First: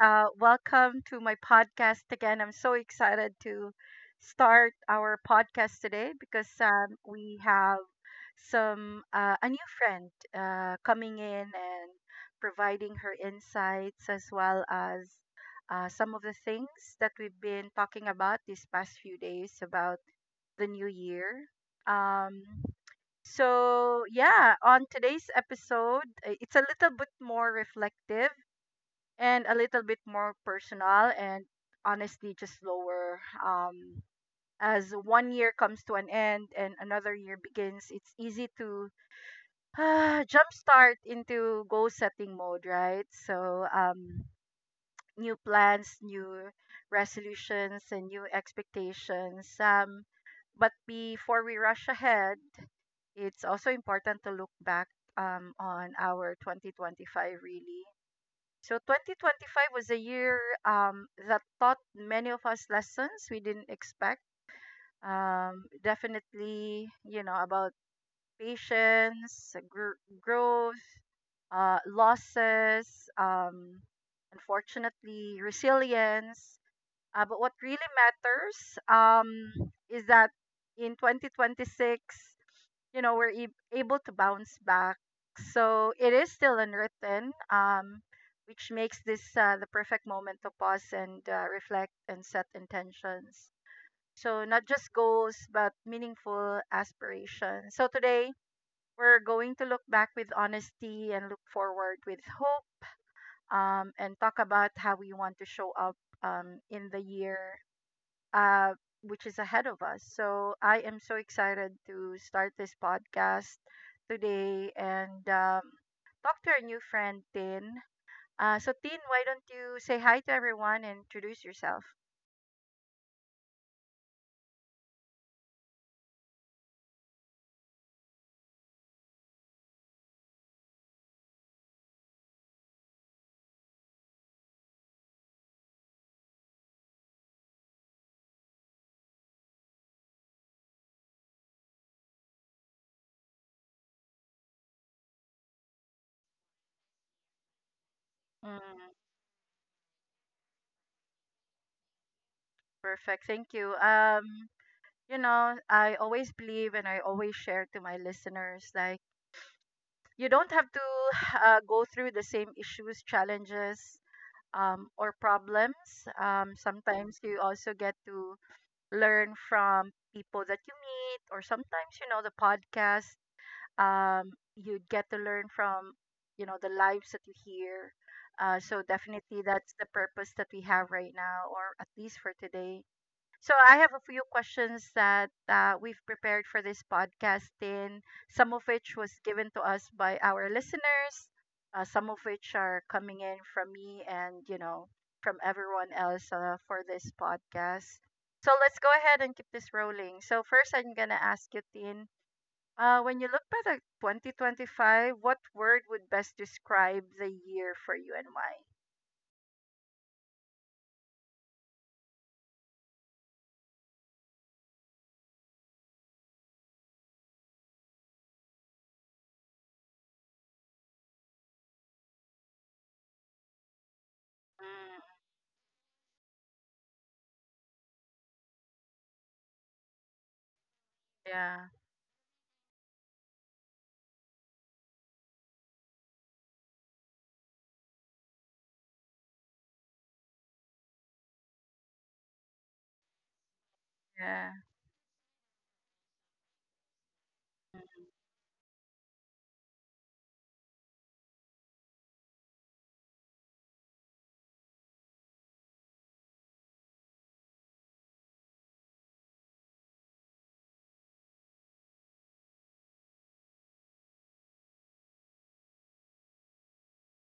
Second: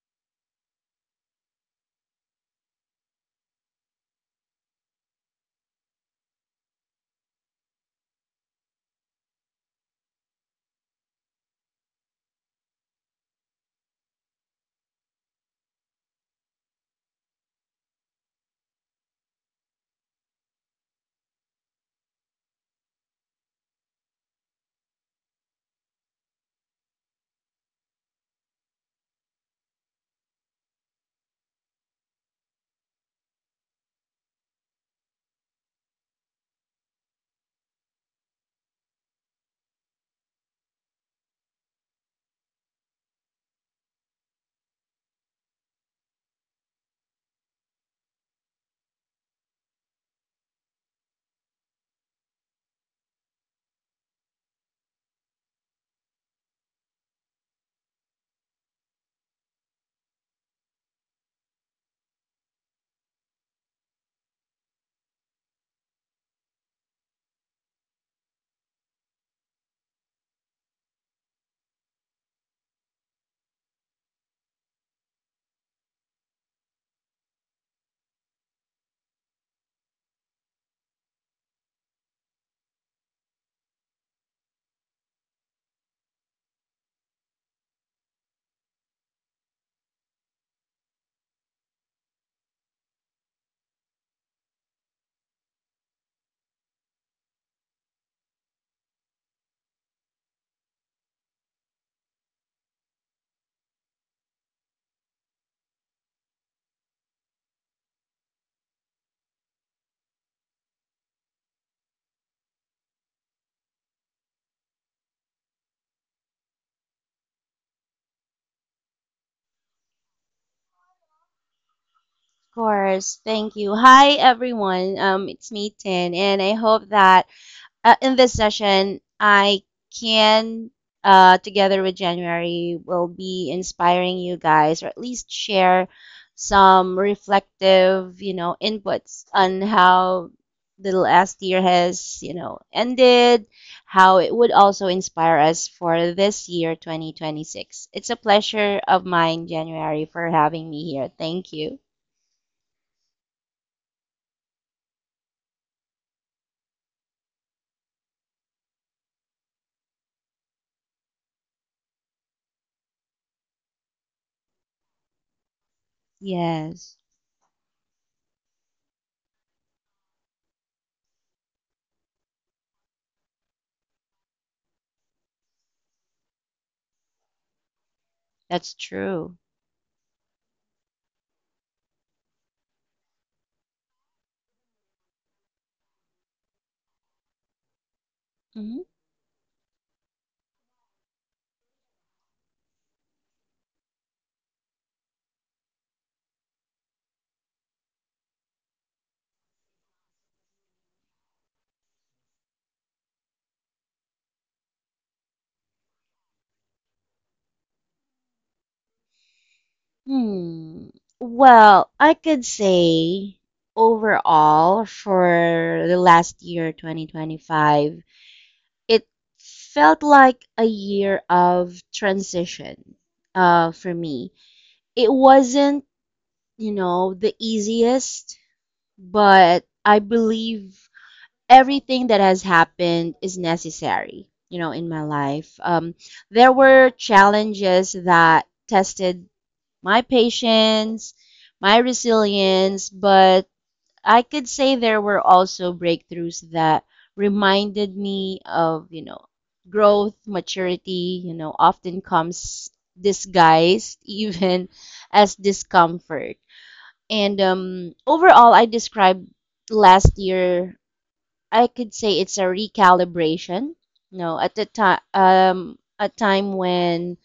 Welcome to my podcast again. I'm so excited to start our podcast today because we have some a new friend coming in and providing her insights as well as some of the things that we've been talking about these past few days about the new year. Um, so yeah, on today's episode, it's a little bit more reflective and a little bit more personal and honestly just lower um as one year comes to an end and another year begins. It's easy to jumpstart into goal setting mode, right? So new plans, new resolutions, and new expectations, but before we rush ahead, it's also important to look back on our 2025, really. So 2025 was a year, that taught many of us lessons we didn't expect. Definitely, about patience, growth, losses, um, unfortunately, resilience. But what really matters, is that in 2026, we're ab able to bounce back. So it is still unwritten, which makes this the perfect moment to pause and reflect and set intentions. So not just goals, but meaningful aspirations. So today we're going to look back with honesty and look forward with hope, and talk about how we want to show up, in the year uh, which is ahead of us. So I am so excited to start this podcast today and talk to our new friend, Tin. So, Tin, why don't you say hi to everyone and introduce yourself? Course. Thank you. Hi, everyone. It's me, Tin, and I hope that in this session, I can, together with January, will be inspiring you guys, or at least share some reflective, inputs on how the last year has, ended, how it would also inspire us for this year, 2026. It's a pleasure Mm, of mine, January, for having me here. Thank you. perfect. Thank you. I always believe and I always share to my listeners like, you don't have to go through the same issues, challenges, or problems. Yes, Sometimes you also get to learn from people that you meet, or sometimes the podcast, um you get to learn from the lives that you hear. uh, that's so true. definitely that's the purpose that we have right now, or at least for today. So I have a few questions that we've prepared for this podcast, and some of Mhm. which was given to us by our listeners, some of which are coming in from me and from everyone else, for this podcast. So let's go ahead and keep this rolling. So first, I'm gonna ask you, Tin, when you look back at 2025, what word would best describe the year for you and why? Hmm. Well, I could say overall for the last year, 2025, it felt like a year of transition for me. It Mm, wasn't, the easiest, but I believe yeah, everything that has happened is necessary, in my life. There were challenges that tested my patience, my resilience, but I could yeah, say there were also breakthroughs that reminded mm, me of, growth. Maturity, often comes disguised even as discomfort. And overall, I described last year, I could say it's a recalibration. You know, at the time, a time when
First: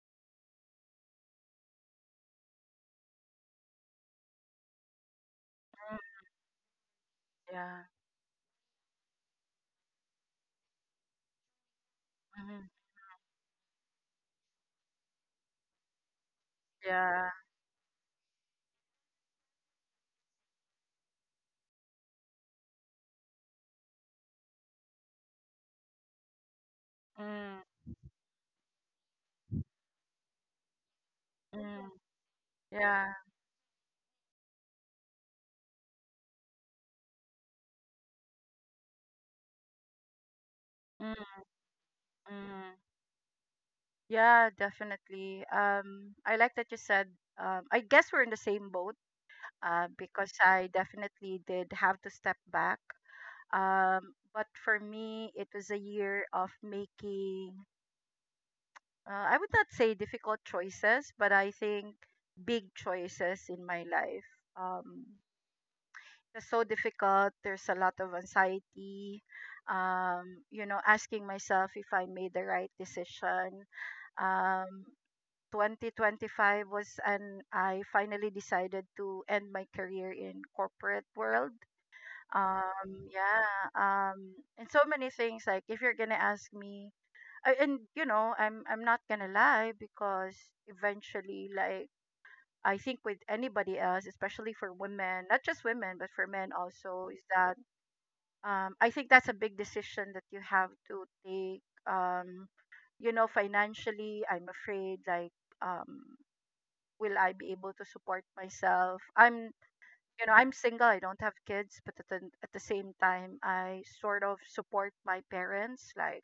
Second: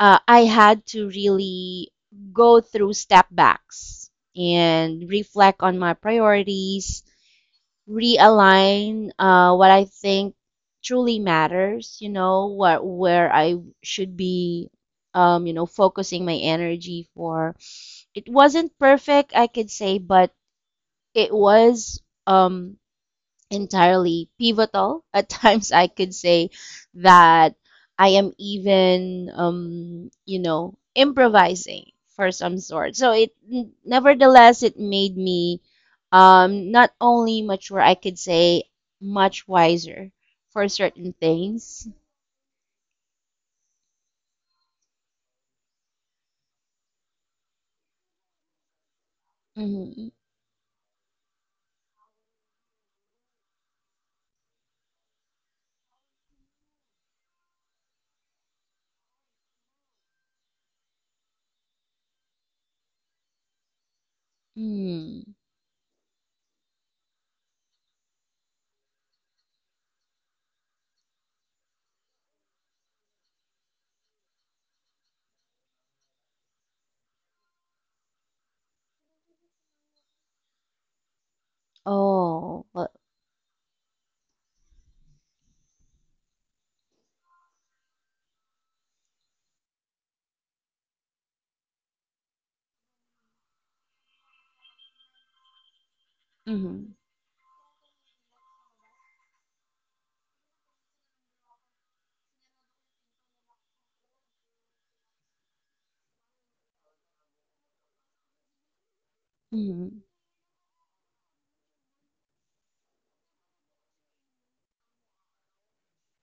I had to really go through step backs and reflect on my priorities, yeah, realign what I think truly matters, mhm, what where I should be focusing my energy yeah. for. It wasn't perfect, I could say, but it was entirely pivotal. At times, I could say that Mm, I am even, improvising mm, for some sort. yeah. Nevertheless, it made me not only mature, I could say much wiser for certain Mm, things. mm. Yeah, definitely. I like that you said, I guess we're in the same boat, Mm-hmm. because I definitely did have to step back. But for me, it was a year of making, I would not say difficult choices, but I think big choices in my life. Um, Mm. It's so difficult. There's a lot of anxiety. Asking myself if I made the right decision. Um, 2025 was an I finally decided to end my career in corporate world. Oh, well, Yeah. And so many things, like if you're gonna ask me, and I'm not gonna lie because eventually, like I think with anybody else, especially for women, not just women, but for men mm-hmm. also, is that, I think that's a big decision that you have to take. Financially, I'm afraid like, um, will I be able to support myself? I'm, Mm-hmm. you know, I'm single. I don't have kids, but at at the same time, I sort of support my parents. Like,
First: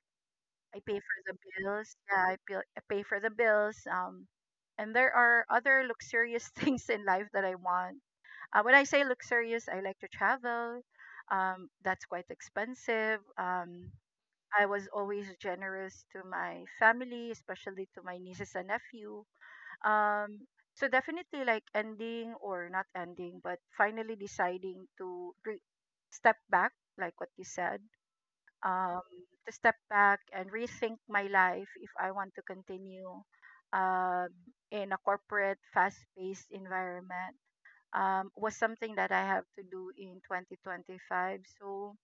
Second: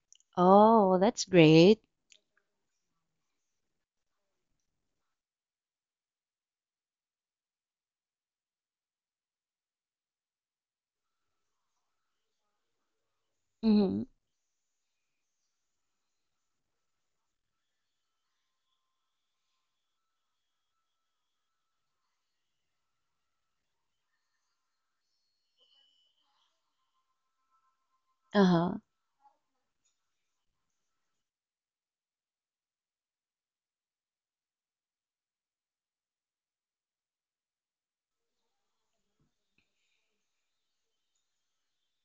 I Oh, pay for that's the great. bills. Yeah, I pay for the bills. And there are other luxurious things in life that I want, when I say luxurious, I like to travel. That's quite expensive. Mm-hmm. I was always generous to my family, especially to my nieces and nephew. Um, so definitely like ending, or not ending, but finally deciding to step back, like what you said, Uh-huh. um, to step back and rethink my life if I want to continue, um, in a corporate, fast-paced environment, was something that I have to do in 2025. So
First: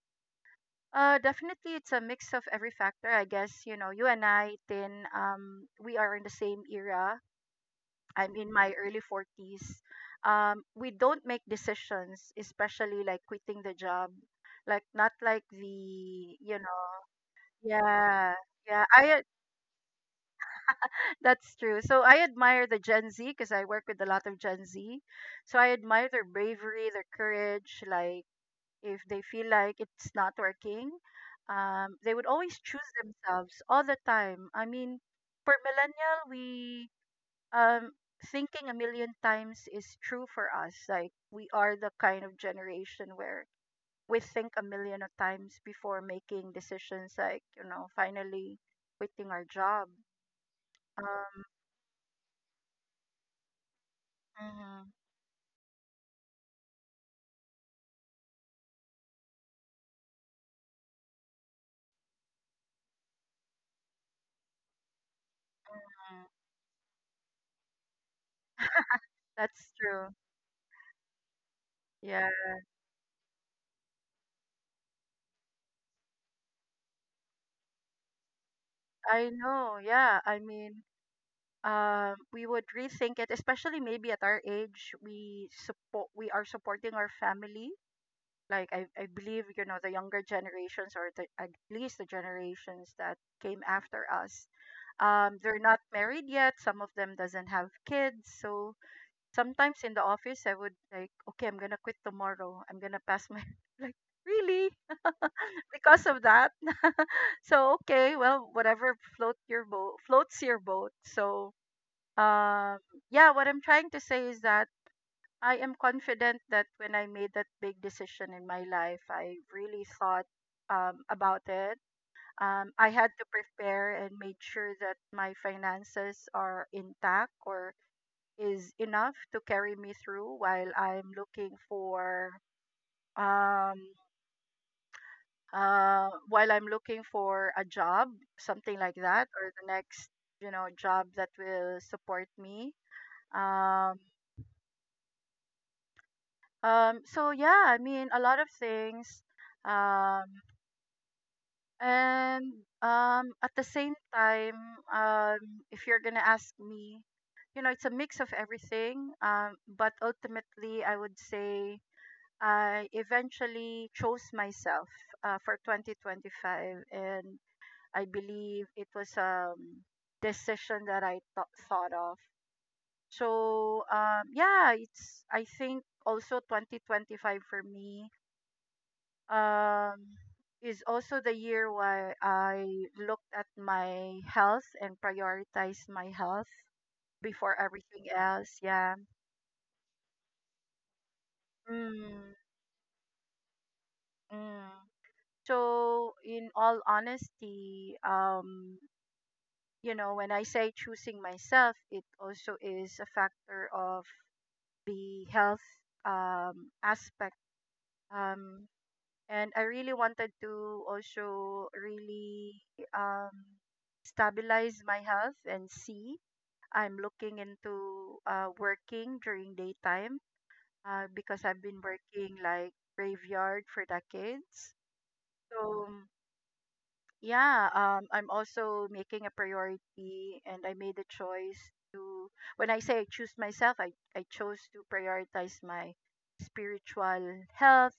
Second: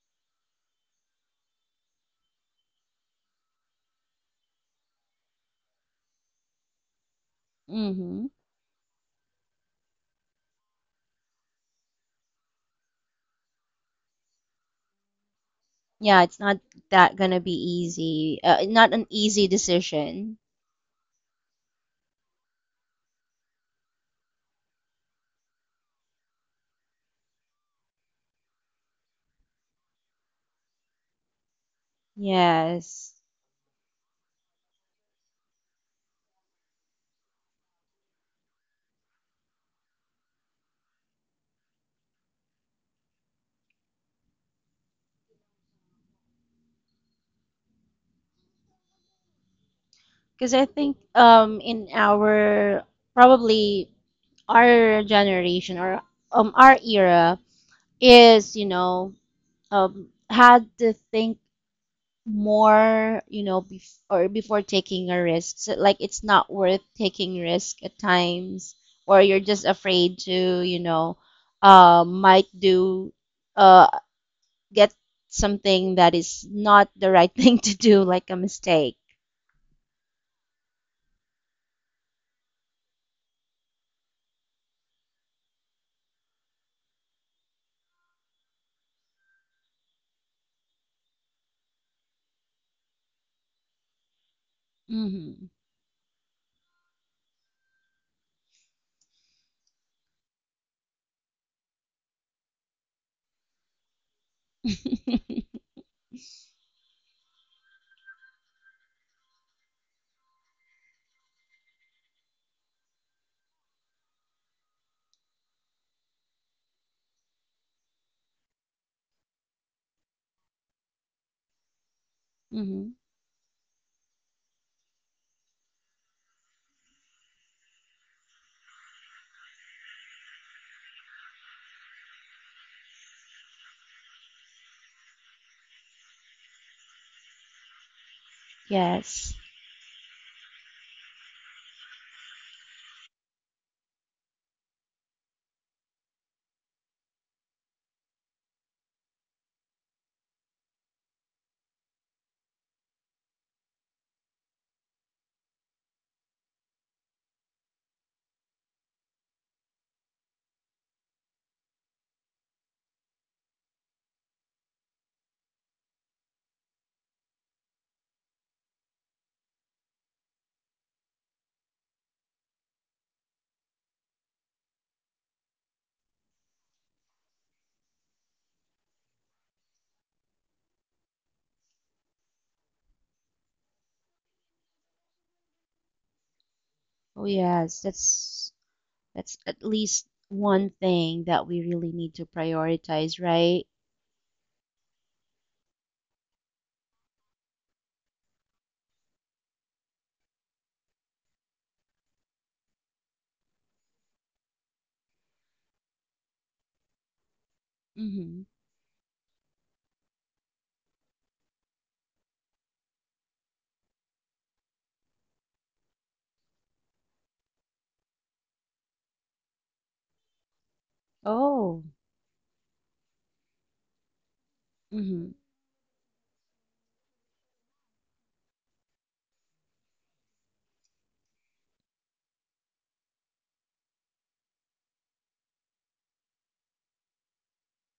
definitely it's a mix of every factor. I guess, you and I, Tin, we are in the same era. Mm-hmm. I'm in my early 40s. We don't make decisions, especially like quitting the job. Like, not like Yeah, the, it's not you know, that gonna be yeah. easy. Yeah, Not an easy decision. that's true. So I admire the Gen Z because I work with a lot of Gen Z. So I admire their bravery, their courage, like if they feel like it's not working, they would always choose Yes. themselves all the time. I mean, for millennial, we um, thinking a million times is true for us. Like we are the kind of generation where we think a million of times before making decisions. Like finally quitting our job. Because I think Um, in our, probably mhm, our generation, or our era is, had to think more, before taking a risk. So, like it's mhm. not worth taking risk at times, or you're just That's true. afraid to, Yeah, might do uh, get something that is not the right thing to do, like a mistake. I know. Yeah, I mean, we would rethink it, especially maybe at our age, we support we are supporting our family, like I believe, the younger generations, or at least the generations that came after us, Mm-hmm. they're not married yet, some of them doesn't have kids. So sometimes in the office I would like, okay, I'm gonna quit tomorrow, I'm gonna pass my like really because of that. So okay, well, whatever floats your boat. So um yeah, what I'm trying to say is that I am confident that when I made that big decision in my life, I really thought, about it. Mm-hmm. I had to prepare and made sure that my finances are intact or is enough to carry me through while I'm looking for, um, while I'm looking for a job, something like that, Yes. or the next job that will support me. Um Um, so yeah, I mean a lot of things. Um, and at the same time, if you're gonna ask me, it's a mix of everything. But ultimately, I would say I eventually chose myself, for 2025, and I believe it was decision that I thought of. So yeah, it's, I think, also 2025 for me, um, is also the year where I looked at my health and prioritized my health Oh, before yes. everything That's else. Yeah. that's at least one thing that we really need to Mm, prioritize, right? mm. So in all honesty, when I say choosing myself, it also is a factor of the health, aspect. Mm-hmm. Um, and I really wanted to also really, um, stabilize my health and see. I'm looking into working during daytime, because I've been Oh. working like graveyard for decades. Mm-hmm. So yeah, I'm also making a priority, and I made a choice to. When I say I choose myself, I chose to prioritize my spiritual health.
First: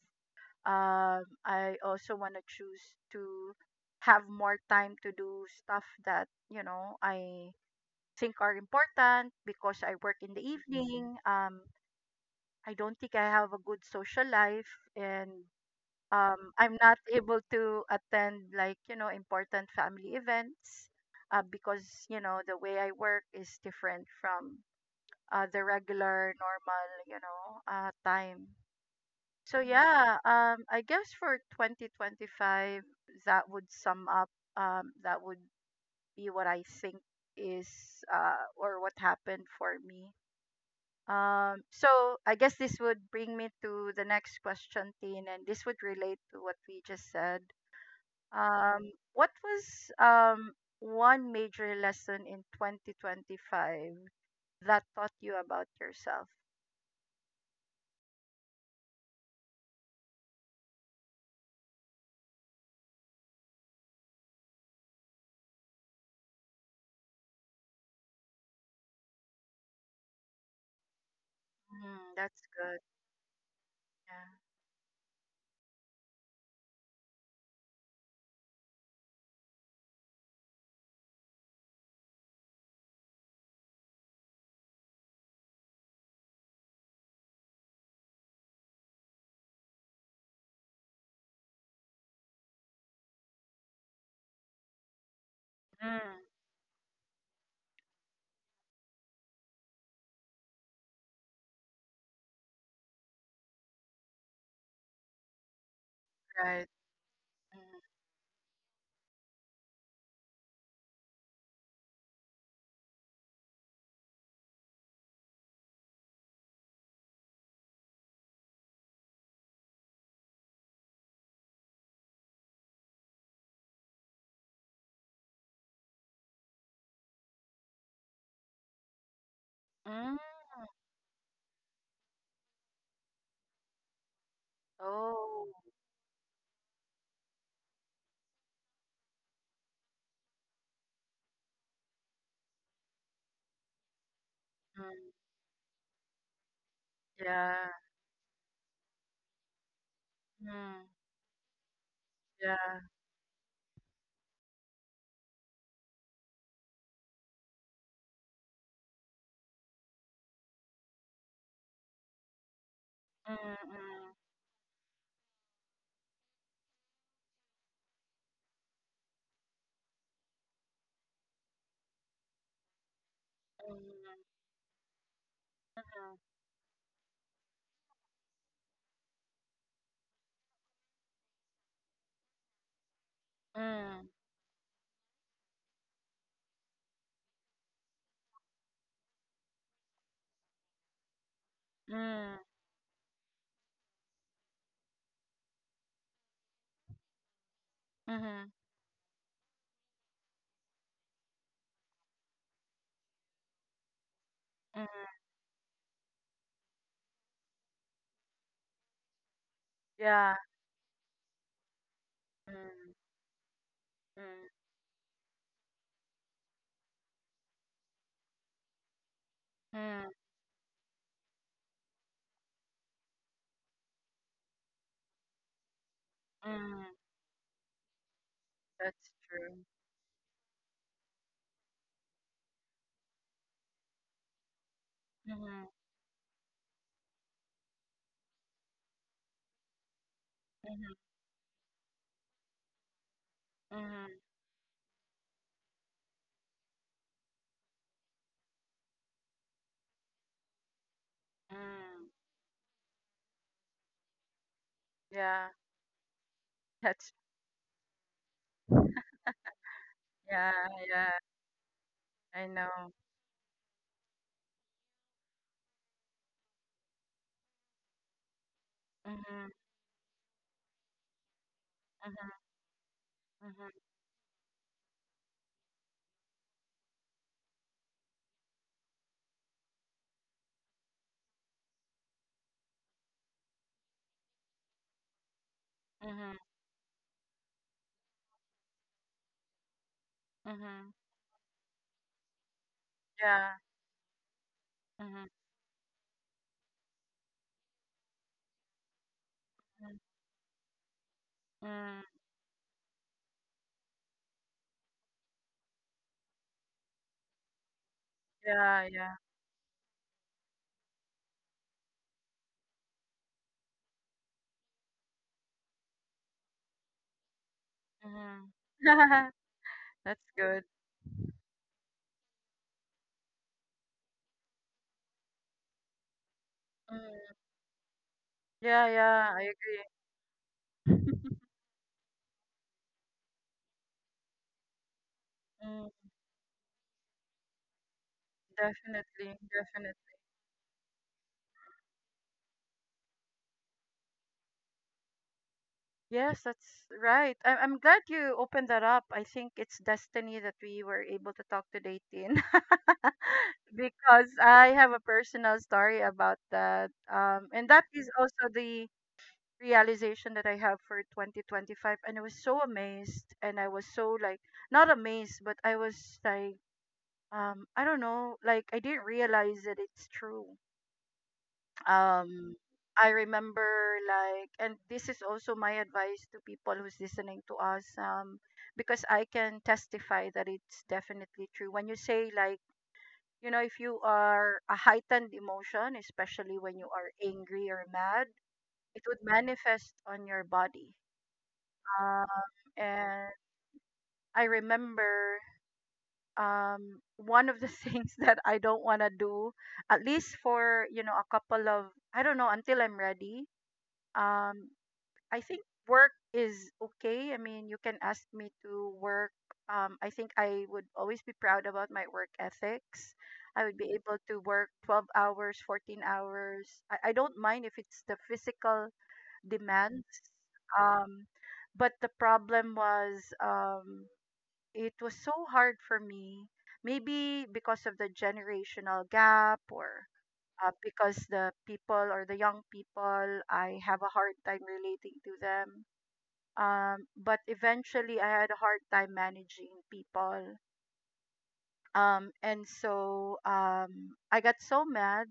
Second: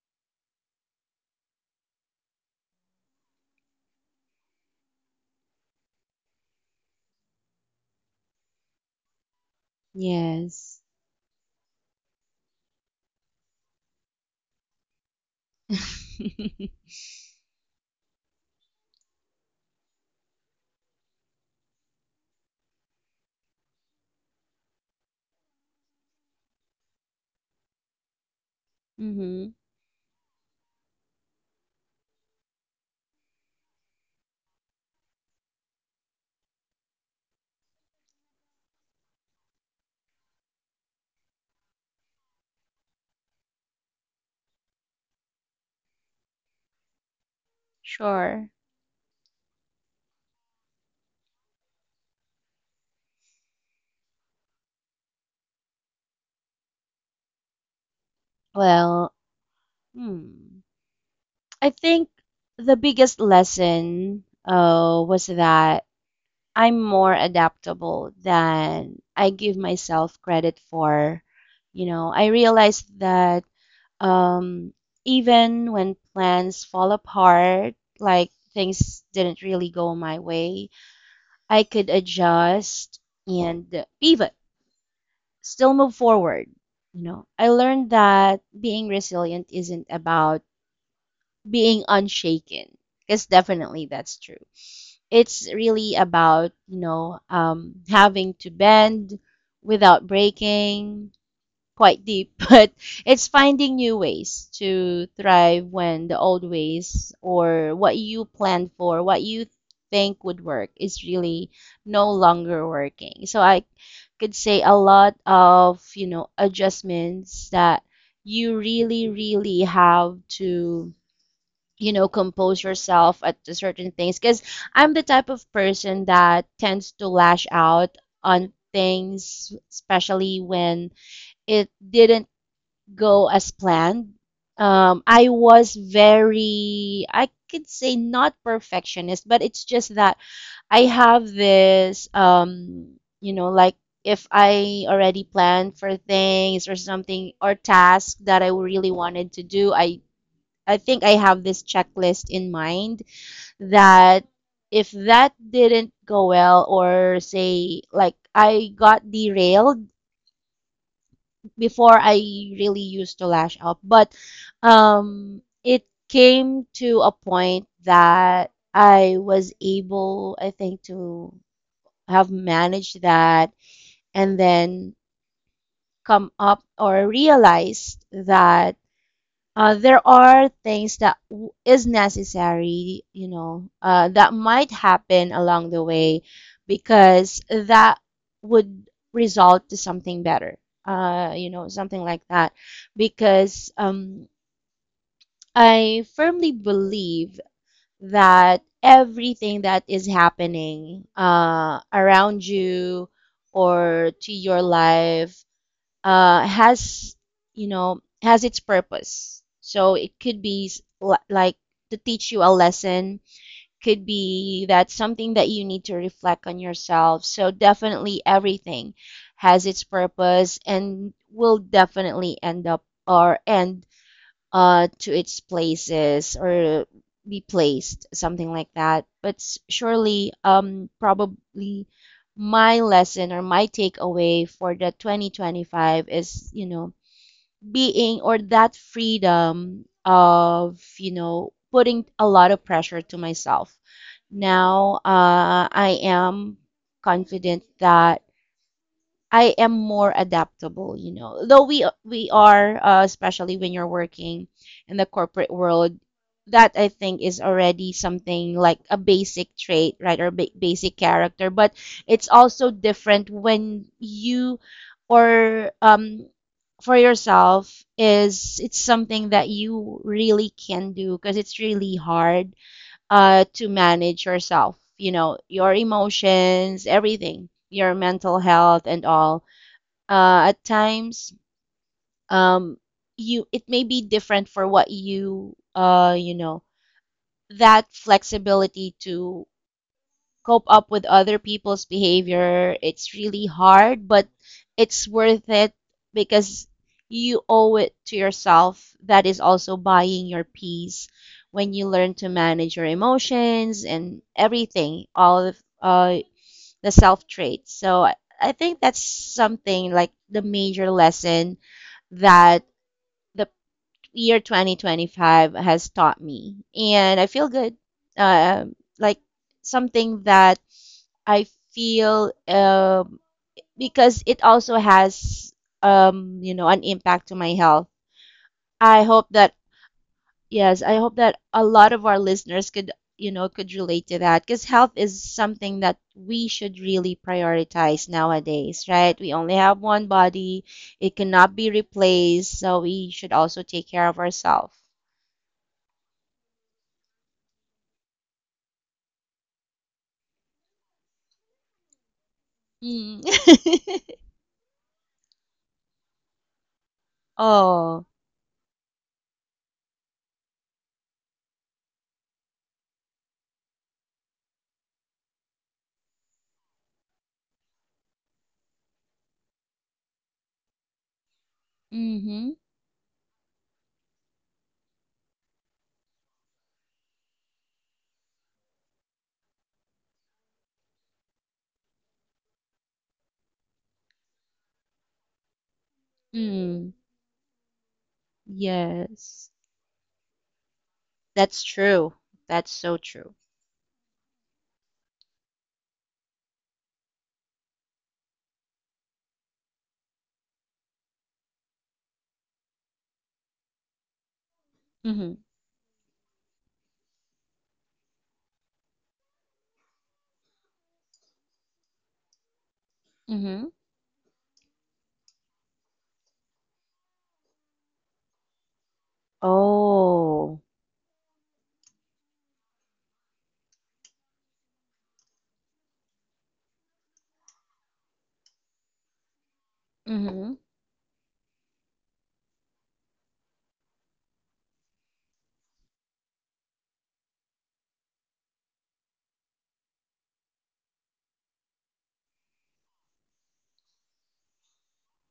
I also want to choose to have more time to do stuff that, I think are important, because I work in the Yes. evening. I don't think I have a good social life, and mm-hmm. I'm not able to attend, like important family events, because the way I work is different from the regular normal, time. So yeah, I guess for 2025, that would sum up. That would be what I think is or what happened for me. So I guess this would bring me to the next question, Tin, and this would relate to what we just said. Sure. What was, um, one major lesson in 2025 that taught you about yourself? Well, hmm. I think the biggest lesson was that I'm more adaptable than I give myself credit for. You know, Mm, I that's good. realized that, Yeah. um, even when plans fall apart, like things didn't really go my way, I could adjust and pivot, still move forward. You know, I learned that being resilient isn't about being unshaken, because definitely that's true. It's really Mm, about, having to bend without breaking. Quite deep, but it's finding new ways to thrive when the old right. ways or what you planned for, what you think would work, is really no longer working. So I could say a lot of, adjustments that you really really have to, compose yourself at certain things, because I'm the type of person that tends to lash out on things, Mm. Mm. especially when it didn't go as planned. I Oh. was very, I could say, not perfectionist, but it's just that I have this, like, if I Mm. already planned for things or something, or Yeah. tasks that I really wanted to do, I Mm. think I have this checklist in Yeah. mind that if that didn't go well, or say, like, I got derailed before, I really used to Mm. lash out, but it came to a point that I was able, I think, to have managed that, Mm. and then come up or realized that, there are things that is necessary, you Mm. know, Mm. that might happen along the way, because that would result to something better, something like Mm. that. Because I firmly believe Mm. Mhm. that everything that is happening around you or to your Mhm. life has you know has its purpose. So it Yeah. could be like to teach you a Mm. lesson, could Mm. be that something that you need to reflect on yourself. So definitely everything has its Mm. purpose and will definitely end up or end to its places or Mm. be placed something like that, That's but true. surely, probably, my lesson or my takeaway for the Mhm. 2025 is, being, or that freedom of Mhm. Putting a lot of pressure to myself. Mhm. Now I am confident that I am more adaptable, you know. Though we Mm. we are, especially when you're working in the corporate Yeah. world, that I That's, think is already something like a basic trait, right, or yeah. Basic Yeah. character. But it's I also know. different when you, or for yourself, is it's something that Mhm. you really can do, because it's really Mhm. hard to Mhm. manage yourself, you know, your emotions, everything, your mental health and all, at times, um, you, it may be different for what you, you Mhm. know that flexibility to cope up Mhm. with other people's behavior. It's really Yeah. hard, but it's Mhm. worth it, because you owe it to yourself. That is also Mm. buying your peace, when you Mm. learn to manage your emotions and everything, all of uh, the self traits. So I think Yeah. that's Yeah. something like the major lesson that the year 2025 has taught me. And I feel good. Mhm. Uh, like That's something that good. I feel, because it also has, an impact Mm. to my health. Yeah, I hope yeah, I that agree. Yes, I hope that a lot of our listeners could relate to that, because health is something Mm, that we should really prioritize nowadays, right? We definitely, only have one definitely. body, it cannot be replaced, so we should also take care of ourselves. Yes, that's right. I'm glad you opened that up. I think it's destiny that we were able to talk to Tin, Mm. because I have a personal story about that. And that Oh, is also the realization that I have for 2025. And I was so amazed, and I was so like, not amazed, but I was like, I don't know, like I didn't realize that it's true. mm-hmm. um I remember, like, and this is also my advice to people who's listening to us, because I can testify that it's definitely true when you say, like, you know, if you are a heightened emotion, especially when you Mm. are angry or mad, it would Yes. manifest on your body. That's true. um That's so and true. I remember one of the things that I don't want to do, at least for, you know, a couple of, I don't know, until I'm ready. um Mm-hmm. I think work is okay. I mean, you can ask me to work. I think I would always be proud about my work ethics. I Mm-hmm. would be able to work 12 hours, 14 hours. I don't mind if it's the physical demands. Oh. Um, but the problem was, it was so hard for me. Maybe because of the generational gap, or Mm-hmm. Because the people, or the young people, I have a hard time relating to them. But eventually, I had a hard time managing people. And so, I got so mad.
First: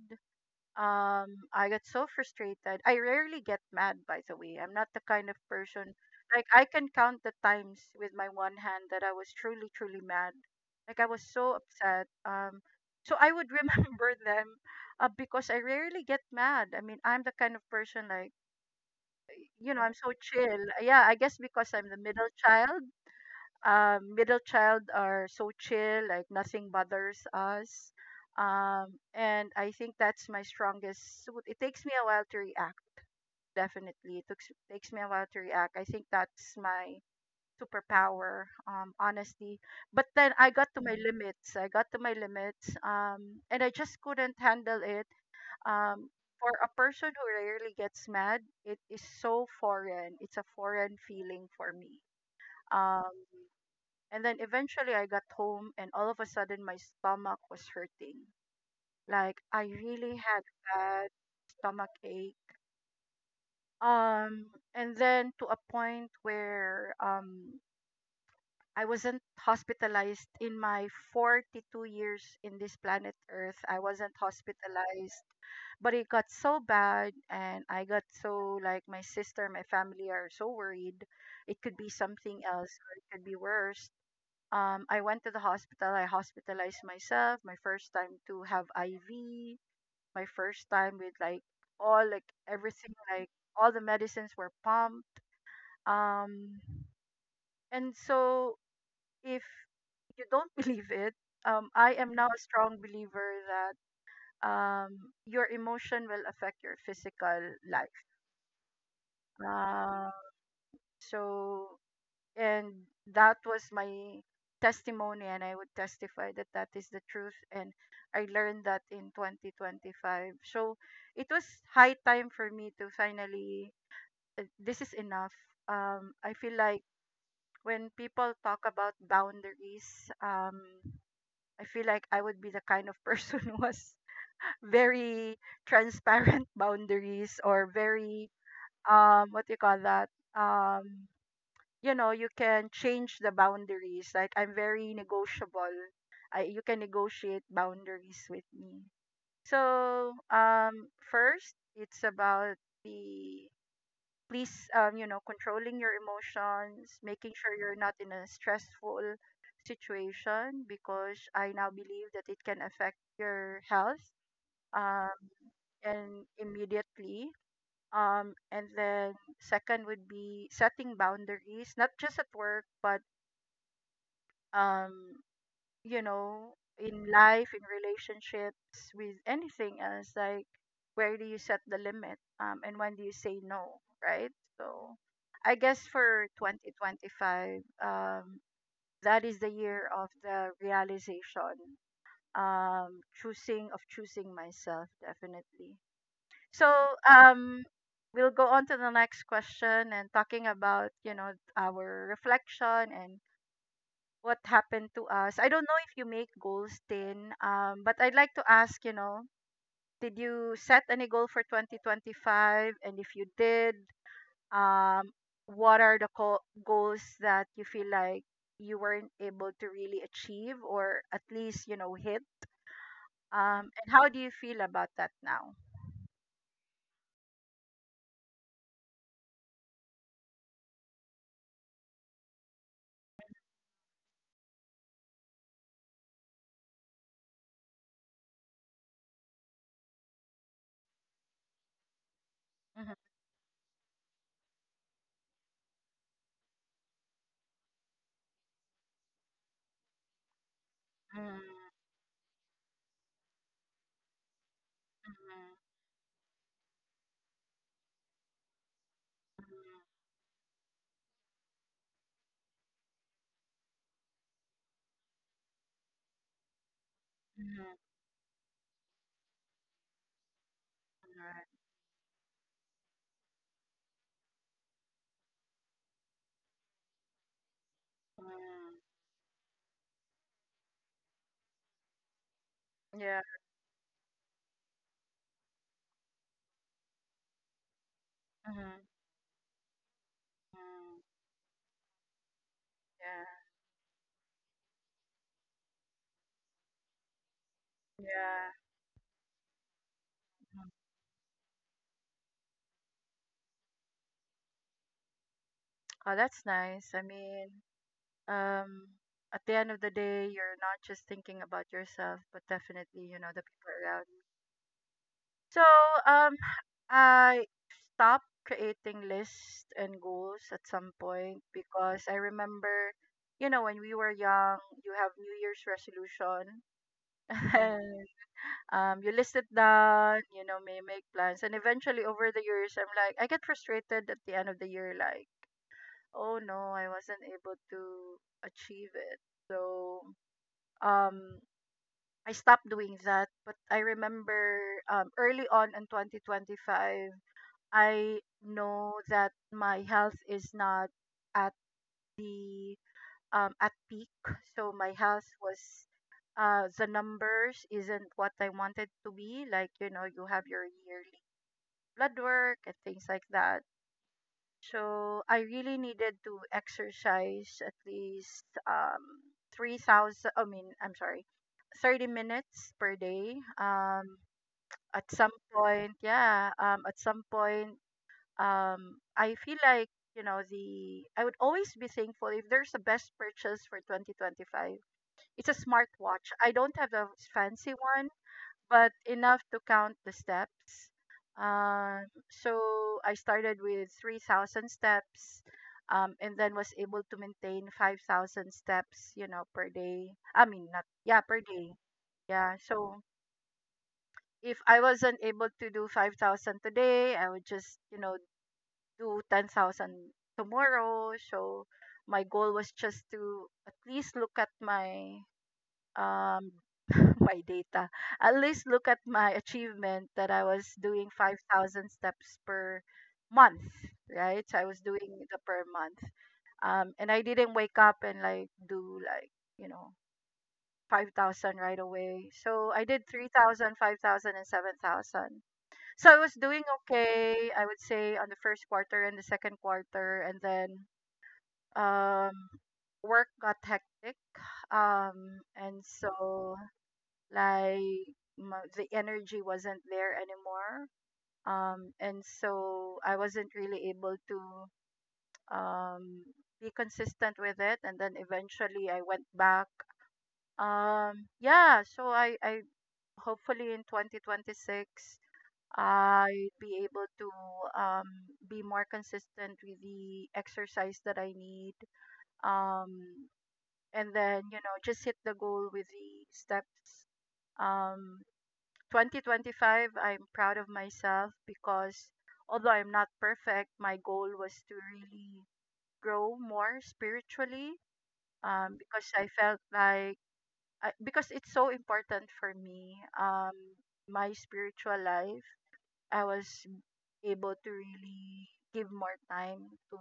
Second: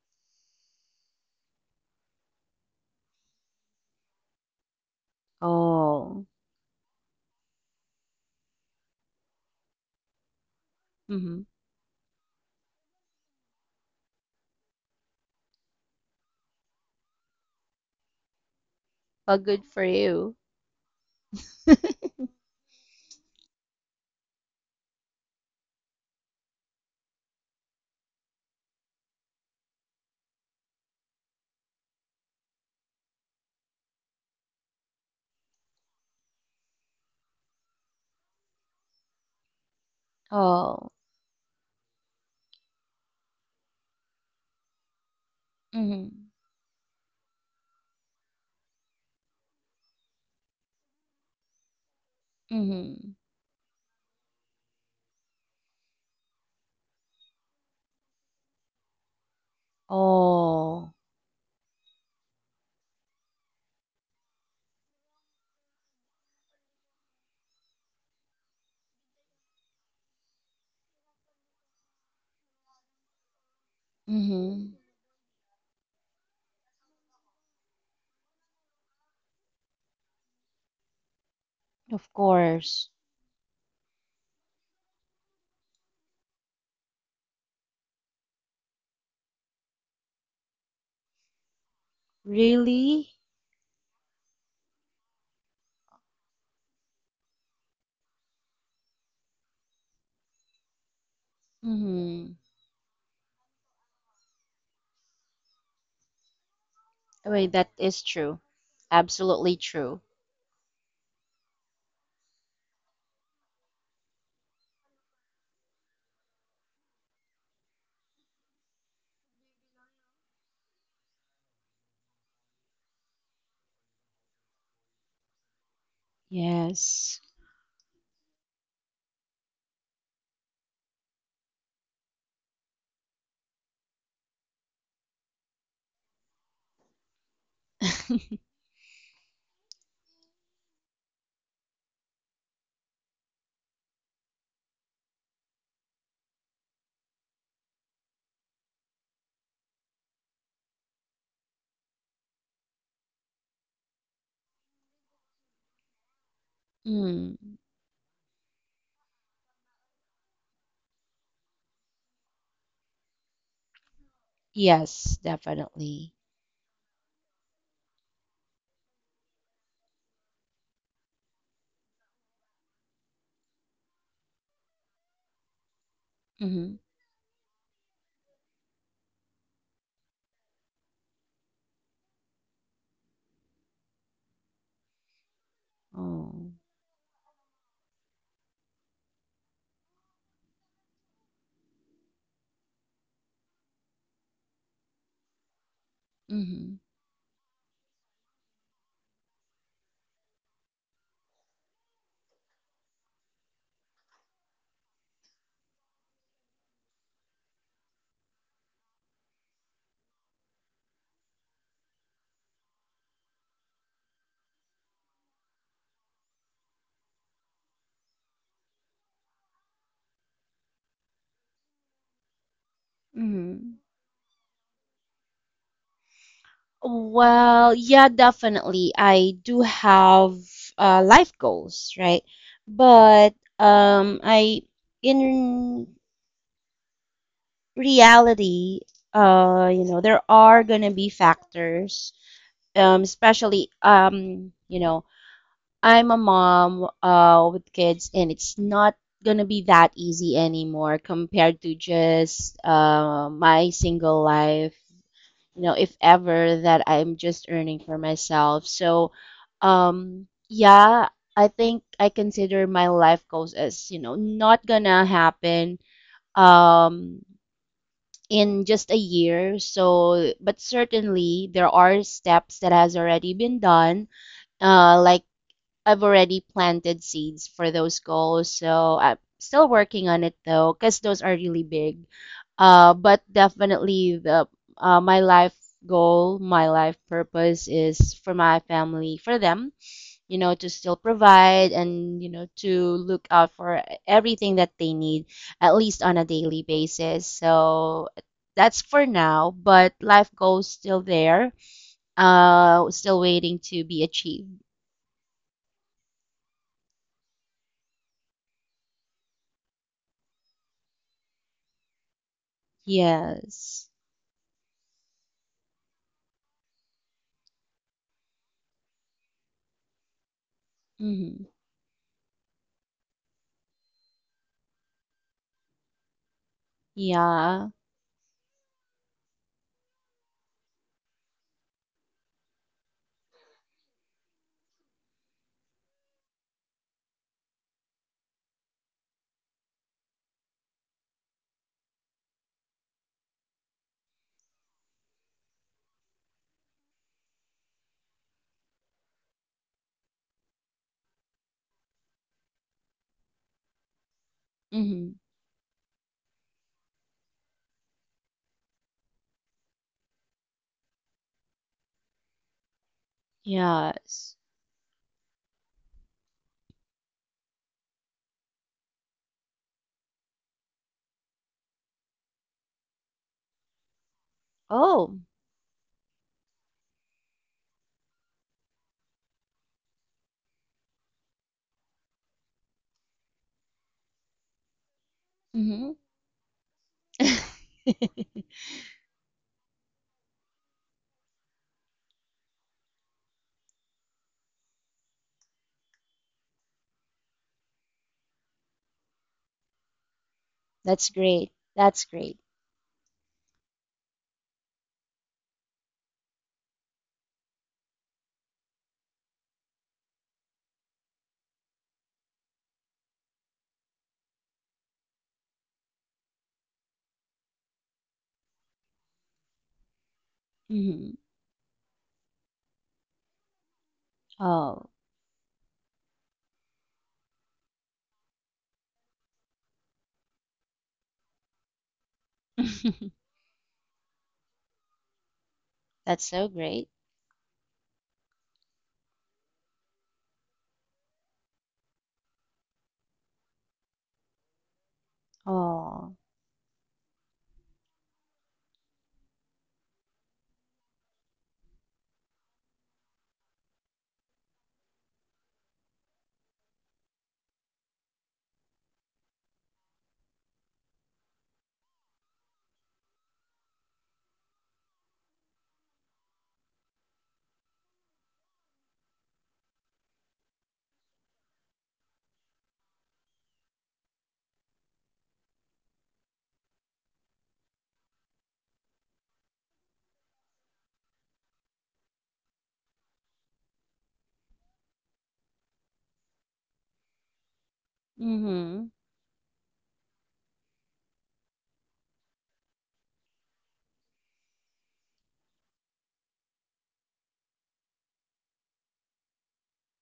I got so frustrated. I rarely get mad, by the way. I'm not the kind of person, Oh. like, I can count the times with my one hand that I was truly, truly mad. Like, I was Mm-hmm. so upset. So I would remember them, because I rarely get mad. I mean, I'm the kind of person, like, Well, good you know, for I'm so you. chill. Yeah, I guess because I'm the middle child. Middle child are so chill, like nothing bothers us. And I think that's my strongest suit. It takes me a while to react, definitely. It takes me a while to react. I think that's my superpower, honestly. But then I got to Oh. my limits. I got to my limits, and I just couldn't handle it. Um, Mm-hmm. for a person who rarely gets mad, it is so foreign. It's a foreign feeling for me. um, Mm-hmm. and then eventually I got home and all of a sudden my stomach was hurting. Like, I really had Oh, bad stomach ache. Um and then to a point where, I wasn't hospitalized in my 42 years in this planet Earth. I wasn't mm-hmm. hospitalized, but it got so bad, and I got so, like, my sister, my family are so worried it could be Of something else or course. it could be worse. I went to the hospital. I hospitalized myself. My first time to have IV. My first time with, like, all, like, everything, Really? like, all the medicines were pumped. Um, and so, if you don't believe it, I am now Mm-hmm. a strong believer that um, your emotion will affect your physical Wait, that life. is true. Absolutely true. Uh, so, and that was my testimony, and I would testify that that is the truth, and I learned that in 2025. So it was high time for me to finally, this is enough. I feel like Yes. when people talk about boundaries, I feel like I would be the kind of person who was very transparent boundaries, or very, what do you call that? You know, you can change the boundaries, like, I'm very negotiable. You can negotiate boundaries with me. So, first it's about the, please, you know, controlling your emotions, making sure Mm. you're not in a stressful situation, because I now believe that it can affect your health. um Yes, definitely. and immediately, and then second would be setting boundaries not just at work but, um you know, Mm-hmm. in life, in relationships, with anything else, like, where do you set the limit? And when do you say no, right? So I guess for Oh. 2025, that is the year of the realization, choosing, of choosing myself, definitely. So, Mm-hmm. um we'll go on to the next question and talking about, you know, our reflection and what happened to us. I don't know if you make goals, Tin, but I'd like to ask, you know, did you set any goal for 2025? And if you did, um, what are the goals that you feel like you weren't able to really achieve or at least, you know, hit? Mm-hmm. And how do you feel about that now? Well, yeah, definitely. I do have, life goals, right? But I in reality, there are gonna be factors, Mhm, especially, I'm a mom, with kids, and it's not gonna be that easy anymore mhm, compared to just, my single life, if ever that I'm just earning for myself. So, mhm, yeah, I think I consider my life goals as, not gonna happen. Um, mhm, in just a year. So, but alright, certainly there are steps that has already been done. Like I've already planted seeds for those goals. mhm. So I'm still working on it though, because those are really big. Yeah. But definitely the my life goal, my life purpose, is for my Mhm, family, for them, to still mhm. provide and, to look Yeah. out for everything that they need, at least on a daily basis. So Yeah. that's for now, but life Mhm. goals still there, still waiting to be achieved. Oh, that's nice. I mean, um at the end of the day you're not just thinking about yourself but definitely, you know, the people Yes. around you. So, um I stopped creating lists and goals at some point Mm-hmm. because I remember, you know, when we were young you have new year's resolution, Yeah. and you list it down, you know, may make plans, and eventually over the years I'm like, I get frustrated at the end of the year, like, oh no, I wasn't able to achieve it. So, um I stopped doing that, but I remember early on in 2025, I know that my health is not at the, at peak. So my Mm-hmm. health was, the numbers isn't what I wanted to be. Like, you know, you have your yearly blood work and things like that. Yes. So I really needed to exercise at least, 3000, I mean, I'm sorry, 30 minutes per day. At Oh. some point, yeah, at some point, I feel like, you know, the, I would always be thankful if there's a best purchase for 2025, it's a Mm-hmm. smartwatch. I don't have a fancy one, but enough to count the steps. So I started with 3,000 steps, and then was able to maintain 5,000 steps, you know, per day. I mean, not, That's yeah, per great. day. That's great. Yeah. So if I wasn't able to do 5,000 today, I would just, you know, do 10,000 tomorrow. So my goal was just to at least look at my, um, my data. At least look at my achievement that I was doing Mm-hmm. 5,000 steps per month, right? So I was Oh. doing the per month. And I didn't wake up and like do, like, you know, 5,000 right away. So I did 3,000, 5,000, and 7,000. So I That's was so doing great. okay, I would say, on the first quarter and the second quarter. And then, um, work got hectic. And Oh. so, like, the energy wasn't there anymore. And so I wasn't really able to um be consistent with it, and then eventually I went back. Yeah, so I hopefully in 2026 I'd be able to um be more consistent with the exercise that I need, um and then, you know, just hit the goal with the steps. um 2025, I'm proud of myself because although I'm not perfect, my goal was to really grow more spiritually, Mm-hmm. because I felt like, because it's so important for me, my spiritual life, I was able to really give more time to,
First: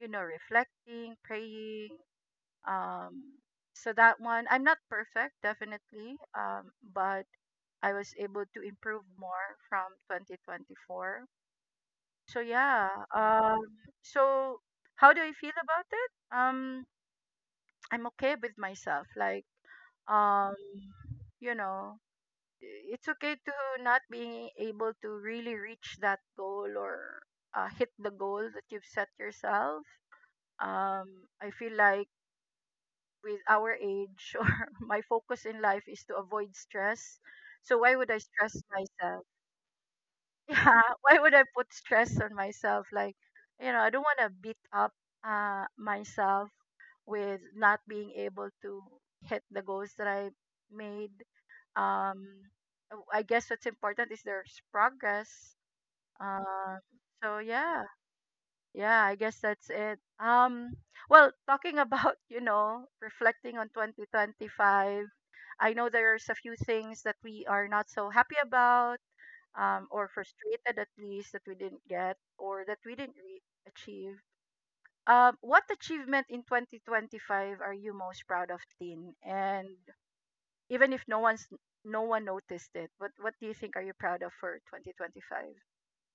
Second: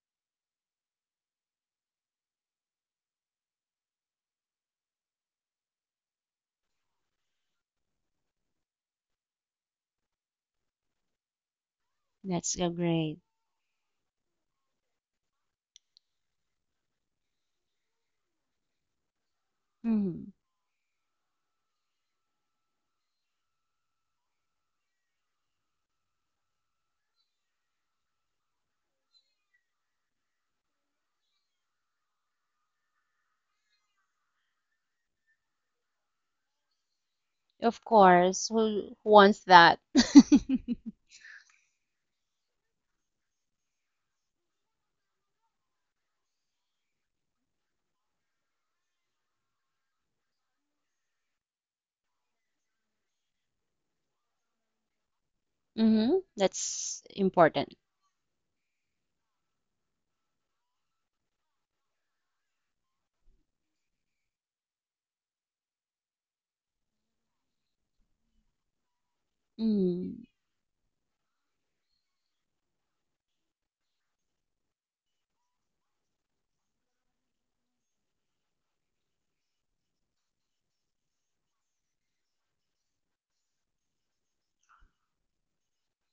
you know, reflecting, praying, um, so that one, I'm not perfect, definitely, but I was able to improve more from 2024. So That's so yeah, great. um, so how do I feel about it? I'm okay with myself. Like, hmm um, you know, it's okay to not being able to really reach that goal or, hit the goal that you've set yourself. I feel like with our age or my focus in life is to avoid stress. So Of why would I course, stress who myself? wants that? Yeah, why would I put stress on myself? Like, you know, I don't want to beat up, myself with not being able to hit the goals that I made. Um, I guess what's important is there's progress. hmm Uh, That's so important. yeah, yeah, I guess that's it. Well, talking about you know, reflecting on 2025, I know there's a few things that we are not so happy about, or Mm. frustrated, at least, that we didn't get or that we didn't achieve. What achievement in 2025 are you most proud of, Tin? And even if no one's, no one noticed it, what do you think are you proud of for 2025?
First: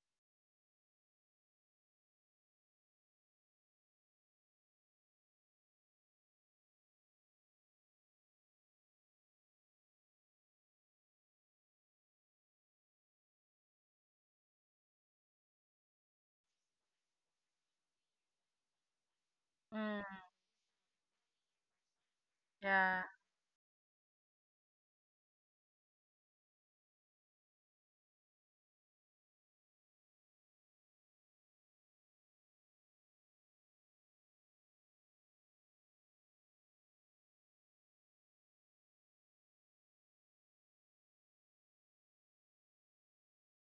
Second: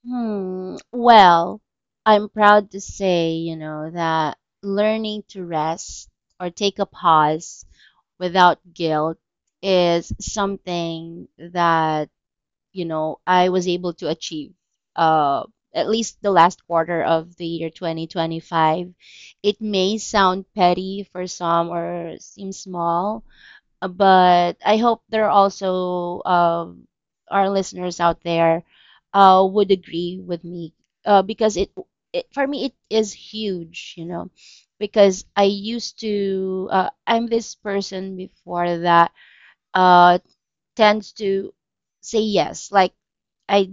Hmm. Well, I'm proud to say, that learning to rest or take a pause without guilt is something that, I was able to achieve, uh, at least the last quarter of the year 2025. It may Mm, sound petty for some or seem yeah, small, but I hope there are also, our listeners out there would agree with me, because it for me it is huge, because I used to I'm this person before that uh, tends to say yes. Like I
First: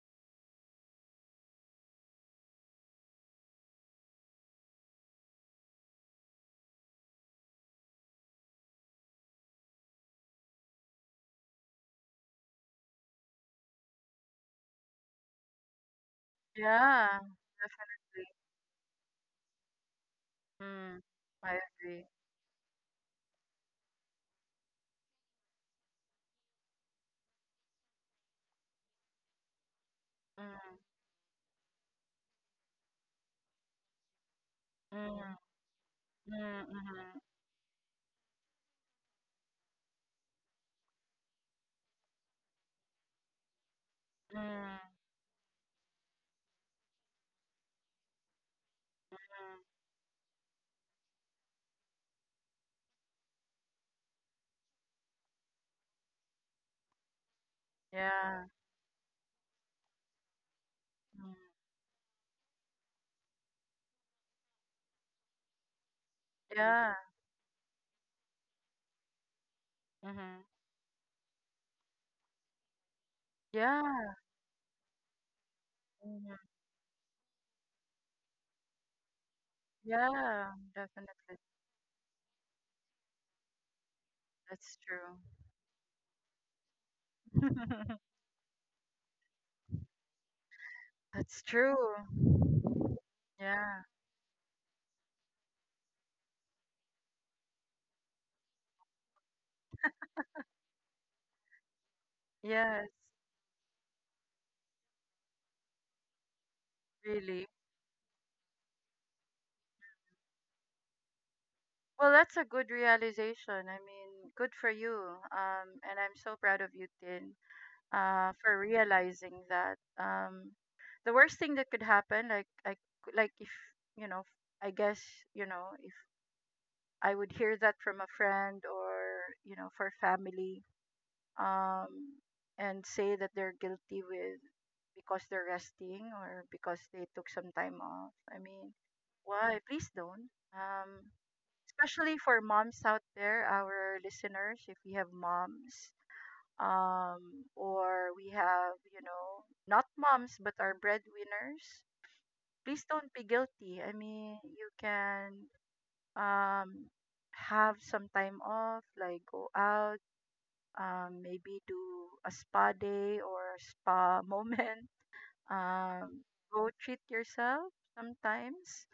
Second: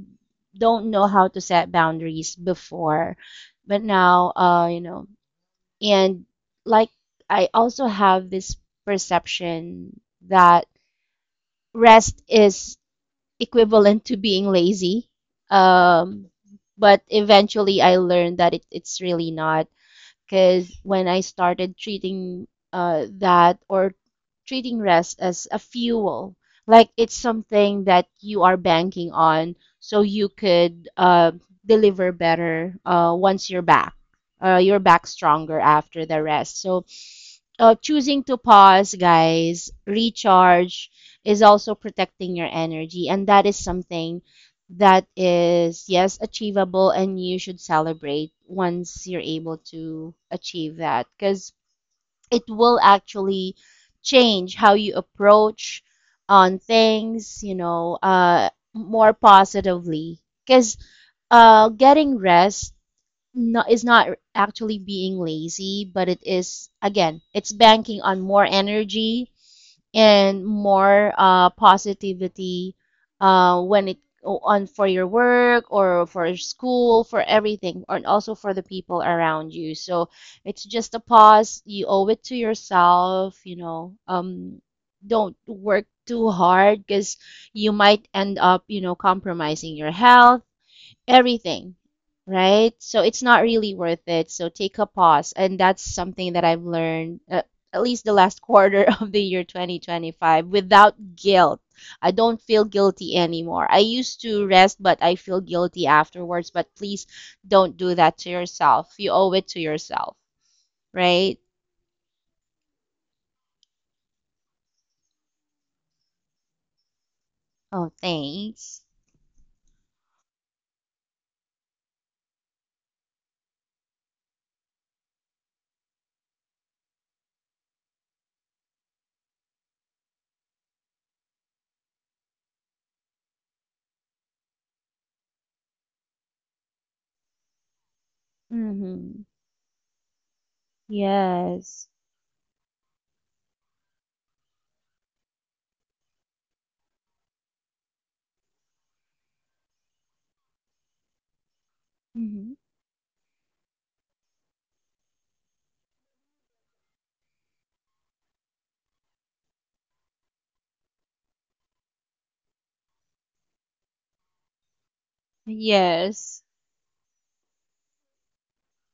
don't know how to set boundaries before, but now, and like I also have this perception that rest is equivalent to being lazy. Um, but yeah, eventually I learned definitely. that it's really not. Because Mm, when I I started agree. treating, that or treating rest as a fuel, like it's something that you are banking on, so you Mm, could deliver better once you're back. You're back mm, stronger after the rest. mm, So, mm, choosing to pause, guys, recharge, is also protecting your energy, and that is something mm, that is, yes, achievable, and you should celebrate once you're able mm, to achieve that, because it will actually change how you approach on things, yeah, more positively. Because mm, getting rest, not, is not actually being lazy, but it is, yeah, again, it's banking on more energy and mhm. more positivity when it Yeah. on for your work or for Mhm. your school for everything and also for the people around you, so Yeah, it's just a definitely. pause, you owe it to yourself, That's true. don't work too hard, because you might end up, compromising your health, That's everything, true. right? So it's not really Yeah. worth it. So take a pause. And that's something that I've learned, at least the last quarter of the year 2025, without guilt. I don't feel Yes, guilty anymore. I used to rest, but I feel guilty afterwards. But please really. don't do that to yourself. You owe it to yourself, right? Well, that's a good realization. I mean, good for you. And I'm so proud of you, Tin, Oh, for thanks. realizing that. The worst thing that could happen, like, I, like if, you know, I guess, you know, if I would hear that from a friend or, you know, for family, um, and say that they're guilty with, because they're resting or because they took some time off. I mean, Mm-hmm. why? Please don't. Yes. Especially for moms out there, our listeners, if we have moms, or we have, you know, not moms but are breadwinners, Mm-hmm. please don't be guilty. I mean, you can, um, have some time off, like go out, maybe do a spa day or spa moment. Um, Yes. go treat yourself sometimes.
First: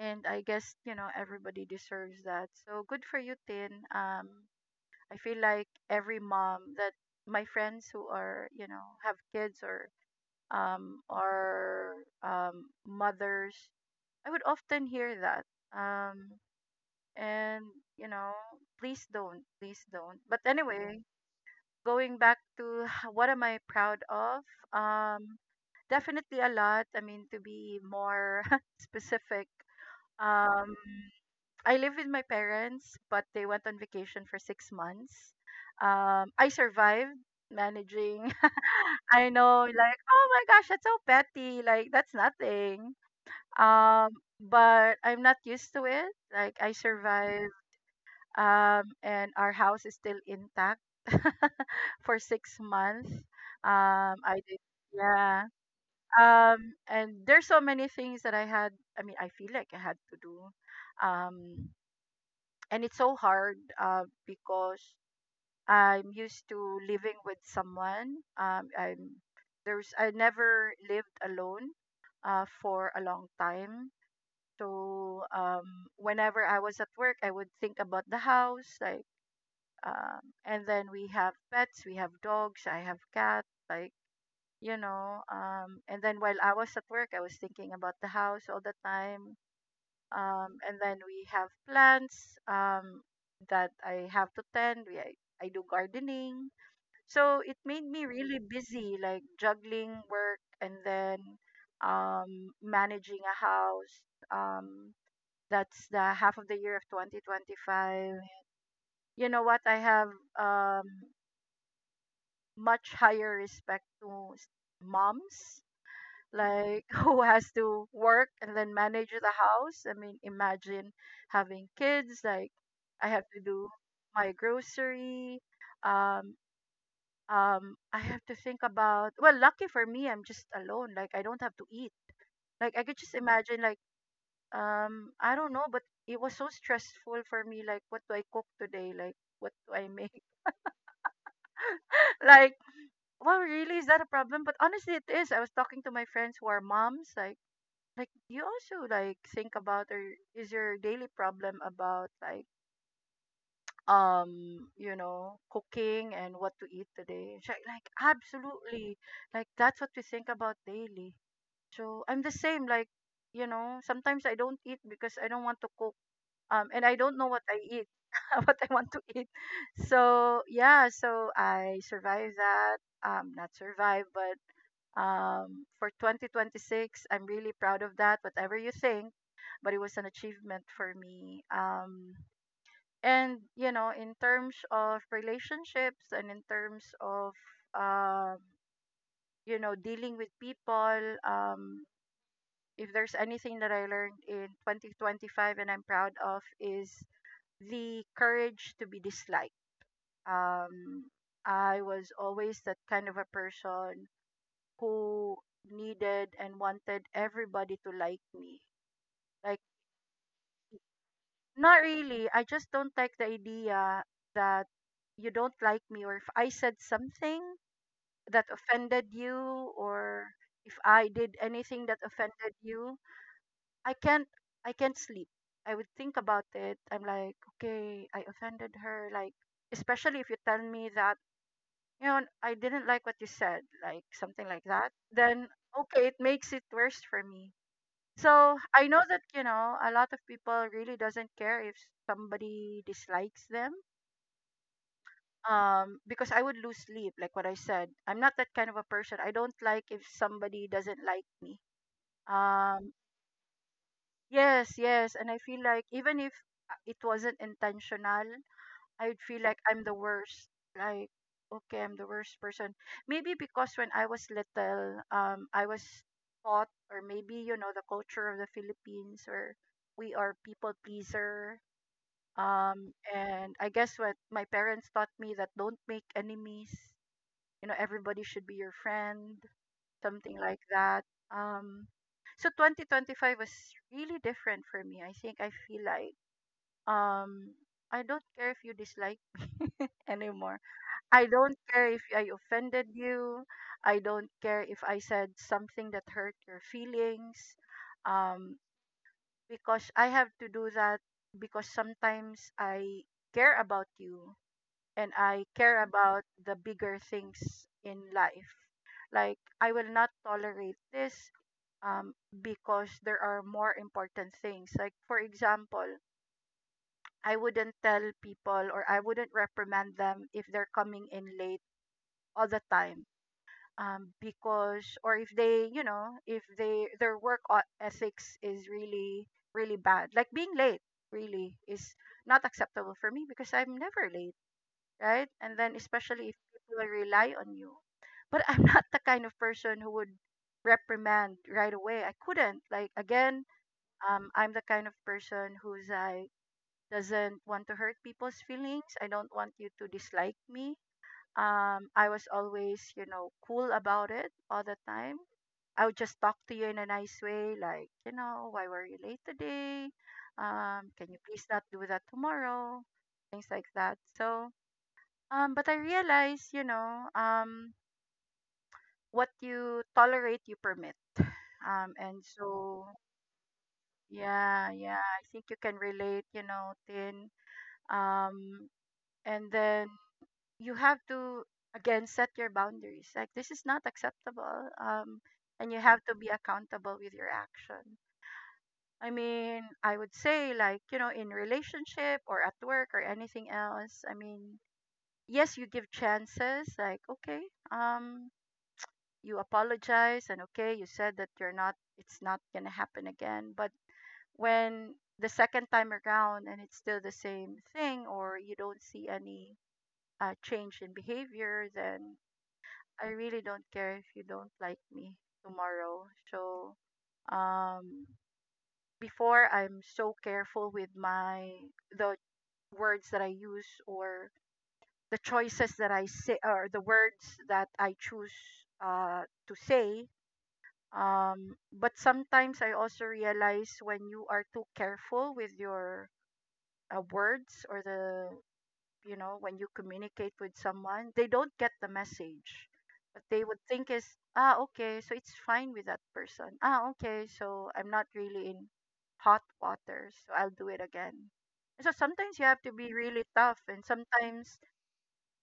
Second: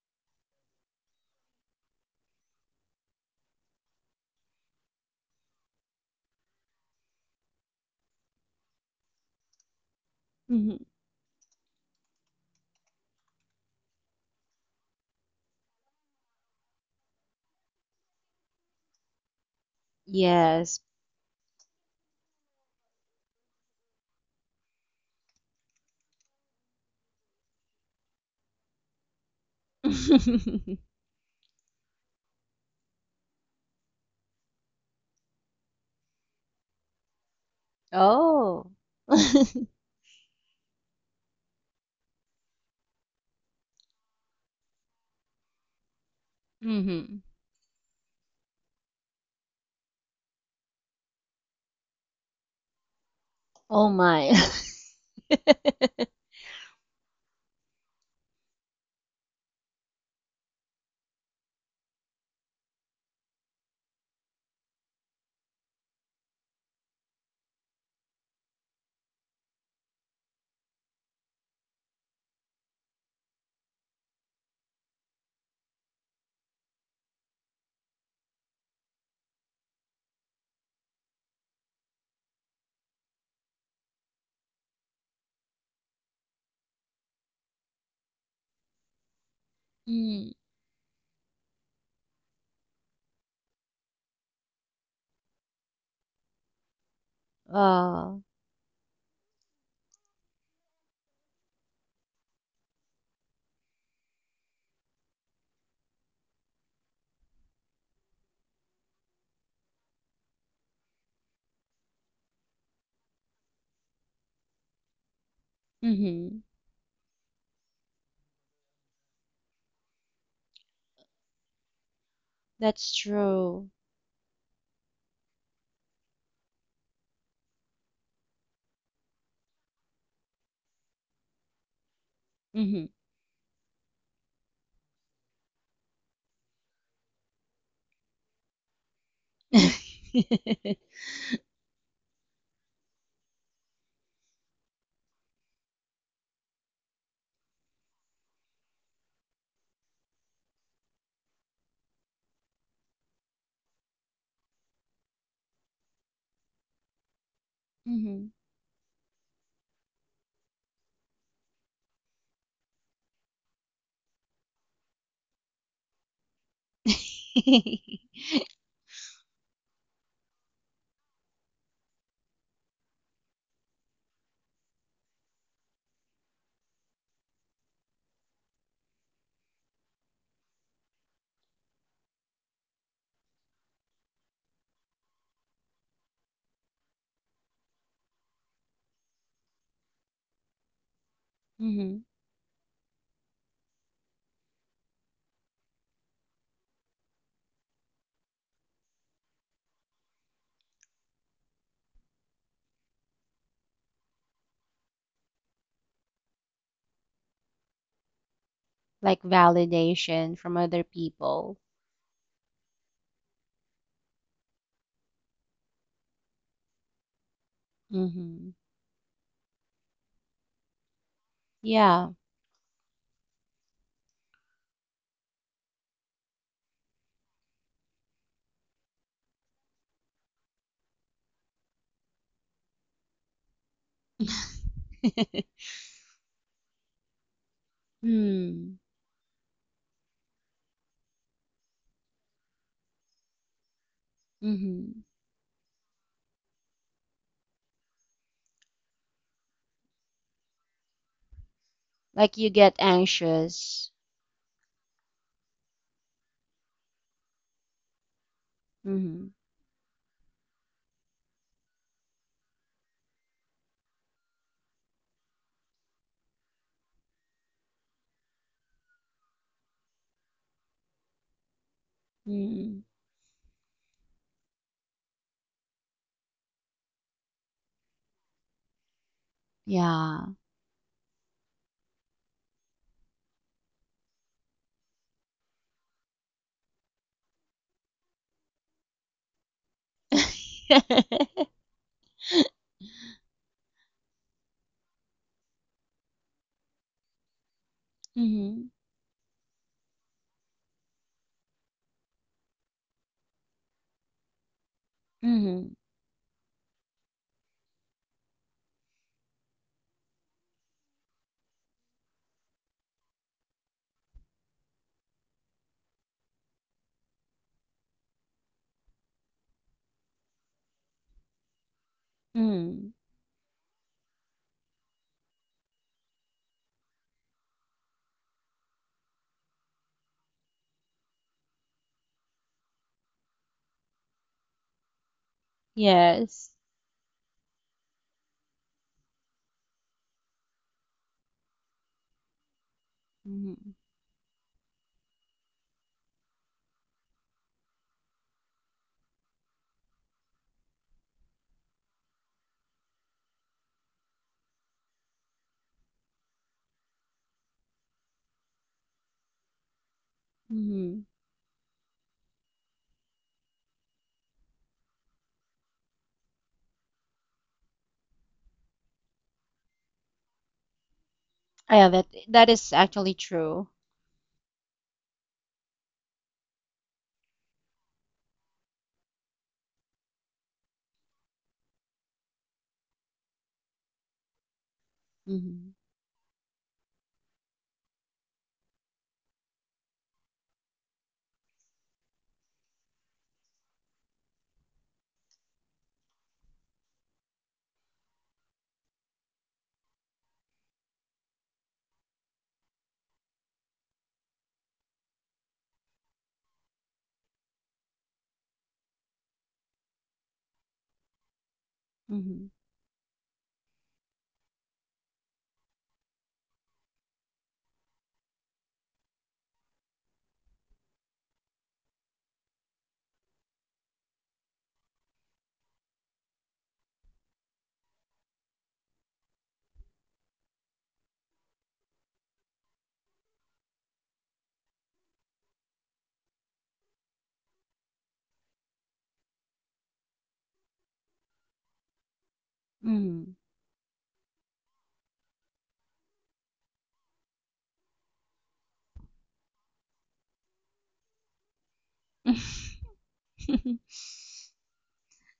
And I guess, you know, everybody deserves that. So good for you, Tin. I feel like every mom that, my friends who are, you know, have kids or, Mm-hmm. Are, mothers, I would often hear that. Um, and, you know, please don't. But Yes. anyway, going back to what am I proud of? Um, Definitely a lot. I mean, to be more specific, um, I live with my parents, but they went on vacation for 6 months. I survived managing. oh. I know, like, oh my gosh, that's so petty. Like, that's nothing. Um, but I'm not used to it. Like, I Mm-hmm. survived and our house is still intact for 6 months. Oh my. I did, yeah. And there's so many things that I had. I mean, I feel like I had to do. Um, and it's so hard because I'm used to living with someone. I'm There's I never lived alone for a long time. So whenever I was at work, I would think about the house, and then we have pets, we have dogs, I have cat, like, you know. And then while I was at work, I was thinking about the house all the time. Mm. And then we have plants that I have to tend. I do gardening. So it made me Uh. really busy, like juggling work and then managing a house. Um, that's the half of the year of 2025. You know what? I have um, much higher respect to moms, Mm-hmm. like, who has to work and then manage the house. I mean, imagine having kids, like, That's I have to true. do my grocery. um I have to think about, well, lucky for me, I'm just alone. Like, I don't have to eat. Like, I Mm-hmm. could just imagine, like, I don't know, but it was so stressful for me. Like, what do I cook today? Like, what do I make? Like, well, really? Is that a problem? But honestly, it is. I was talking to my friends who are moms. Like, do you also like think about, or is your daily problem about, like, you know, cooking and what to eat today? She's like, Mm-hmm. absolutely. Like, that's what we think about daily. So I'm the same. Like, you know, sometimes I don't eat because I don't want to cook. And I don't know what I eat, what I want to eat. So yeah, so I survive that. Not survive, but for 2026. I'm really proud of that, whatever you think, but it was an achievement for me. And, you know, in terms of relationships and in terms of, um, you know, dealing with people, um, Mm-hmm. if there's anything that I learned in 2025 and I'm proud of is the courage to be disliked. Um, I was always that kind of a person who needed and wanted everybody to like me. Like Like, validation from other people. not really. I just don't like the idea that you don't like me, or if I said something that Hmm. offended you, or if I did anything that Yeah. offended you, I can't I can't sleep. I would think about it. I'm like, okay, I offended her. Like, especially if you tell me that, you know, I didn't like what you said, like something like that, then okay, it makes it worse for me. So Mm. I know that you know a lot of people really doesn't care if somebody dislikes them. Mm-hmm. Because I would lose sleep, like what I said. I'm not that kind of a person. I don't like if somebody doesn't like me. Like you get Um, anxious. yes, yes, and I feel like even if it wasn't intentional, I would Mm-hmm. feel like I'm the worst. Like, okay, I'm the worst person. Maybe because when I was little, I was taught, or maybe you know, the culture of the Philippines, or we are people pleaser. Mm-hmm. And I guess what my parents taught me that don't make enemies. You know, everybody should be your friend, Yeah. something like that. Um, so 2025 was really different for me. I think I feel like um, I don't care if you dislike anymore. I don't care if I offended you. I don't care if I said something that hurt your feelings. Um, Mm-hmm. because I have to do that, because sometimes I care about you and I Mm-hmm. care about the bigger things in life. Like, I will not tolerate this, um, because there are more important things. Like, for example, I wouldn't tell people, or I wouldn't reprimand them if they're coming in late all the Mm-hmm. time, because, or if they, you know, if they their work ethics is really really bad, like being late really is not acceptable for me because I'm never late, right? And then, especially if Yes. people rely on you, but I'm not the kind of person who would reprimand right away. I couldn't, like, again, Mm-hmm. I'm the kind of person who's like doesn't want to hurt people's feelings. I don't want you to dislike me. I was always, you know, cool about it all the time. I would just talk to you in a nice way, like, you know, why were you late today? Mm-hmm. Can you please not do that tomorrow? Things like that. So, but I realized, you know, what you tolerate, you permit. Yeah, that And that is so, actually true. yeah, yeah, I think you can relate, you know, Tin. Um, and then you have to, again, set your boundaries, like this is not acceptable, and Mhm. you have to be accountable with your action. I mean, I would say, like, you know, in relationship or at work or anything else, I mean, yes, you give chances, like, okay, um you apologize and okay, you said that you're not, it's not going to happen again, but when the second time around and it's still the same thing, or you don't see any change in behavior, then Mhm. I really don't care if you don't like me tomorrow. So, um before, I'm so careful with my the words that I use, or the choices that I say, or the words that I choose uh to say, but sometimes I also realize when you are too careful with your, words, or the, you know, when you communicate with someone, they don't get the message. What Mhm. they would think is, ah, okay, so it's fine with that person. Ah, okay, so I'm not really in hot water, so I'll do it again. And so sometimes you have to be really tough, and sometimes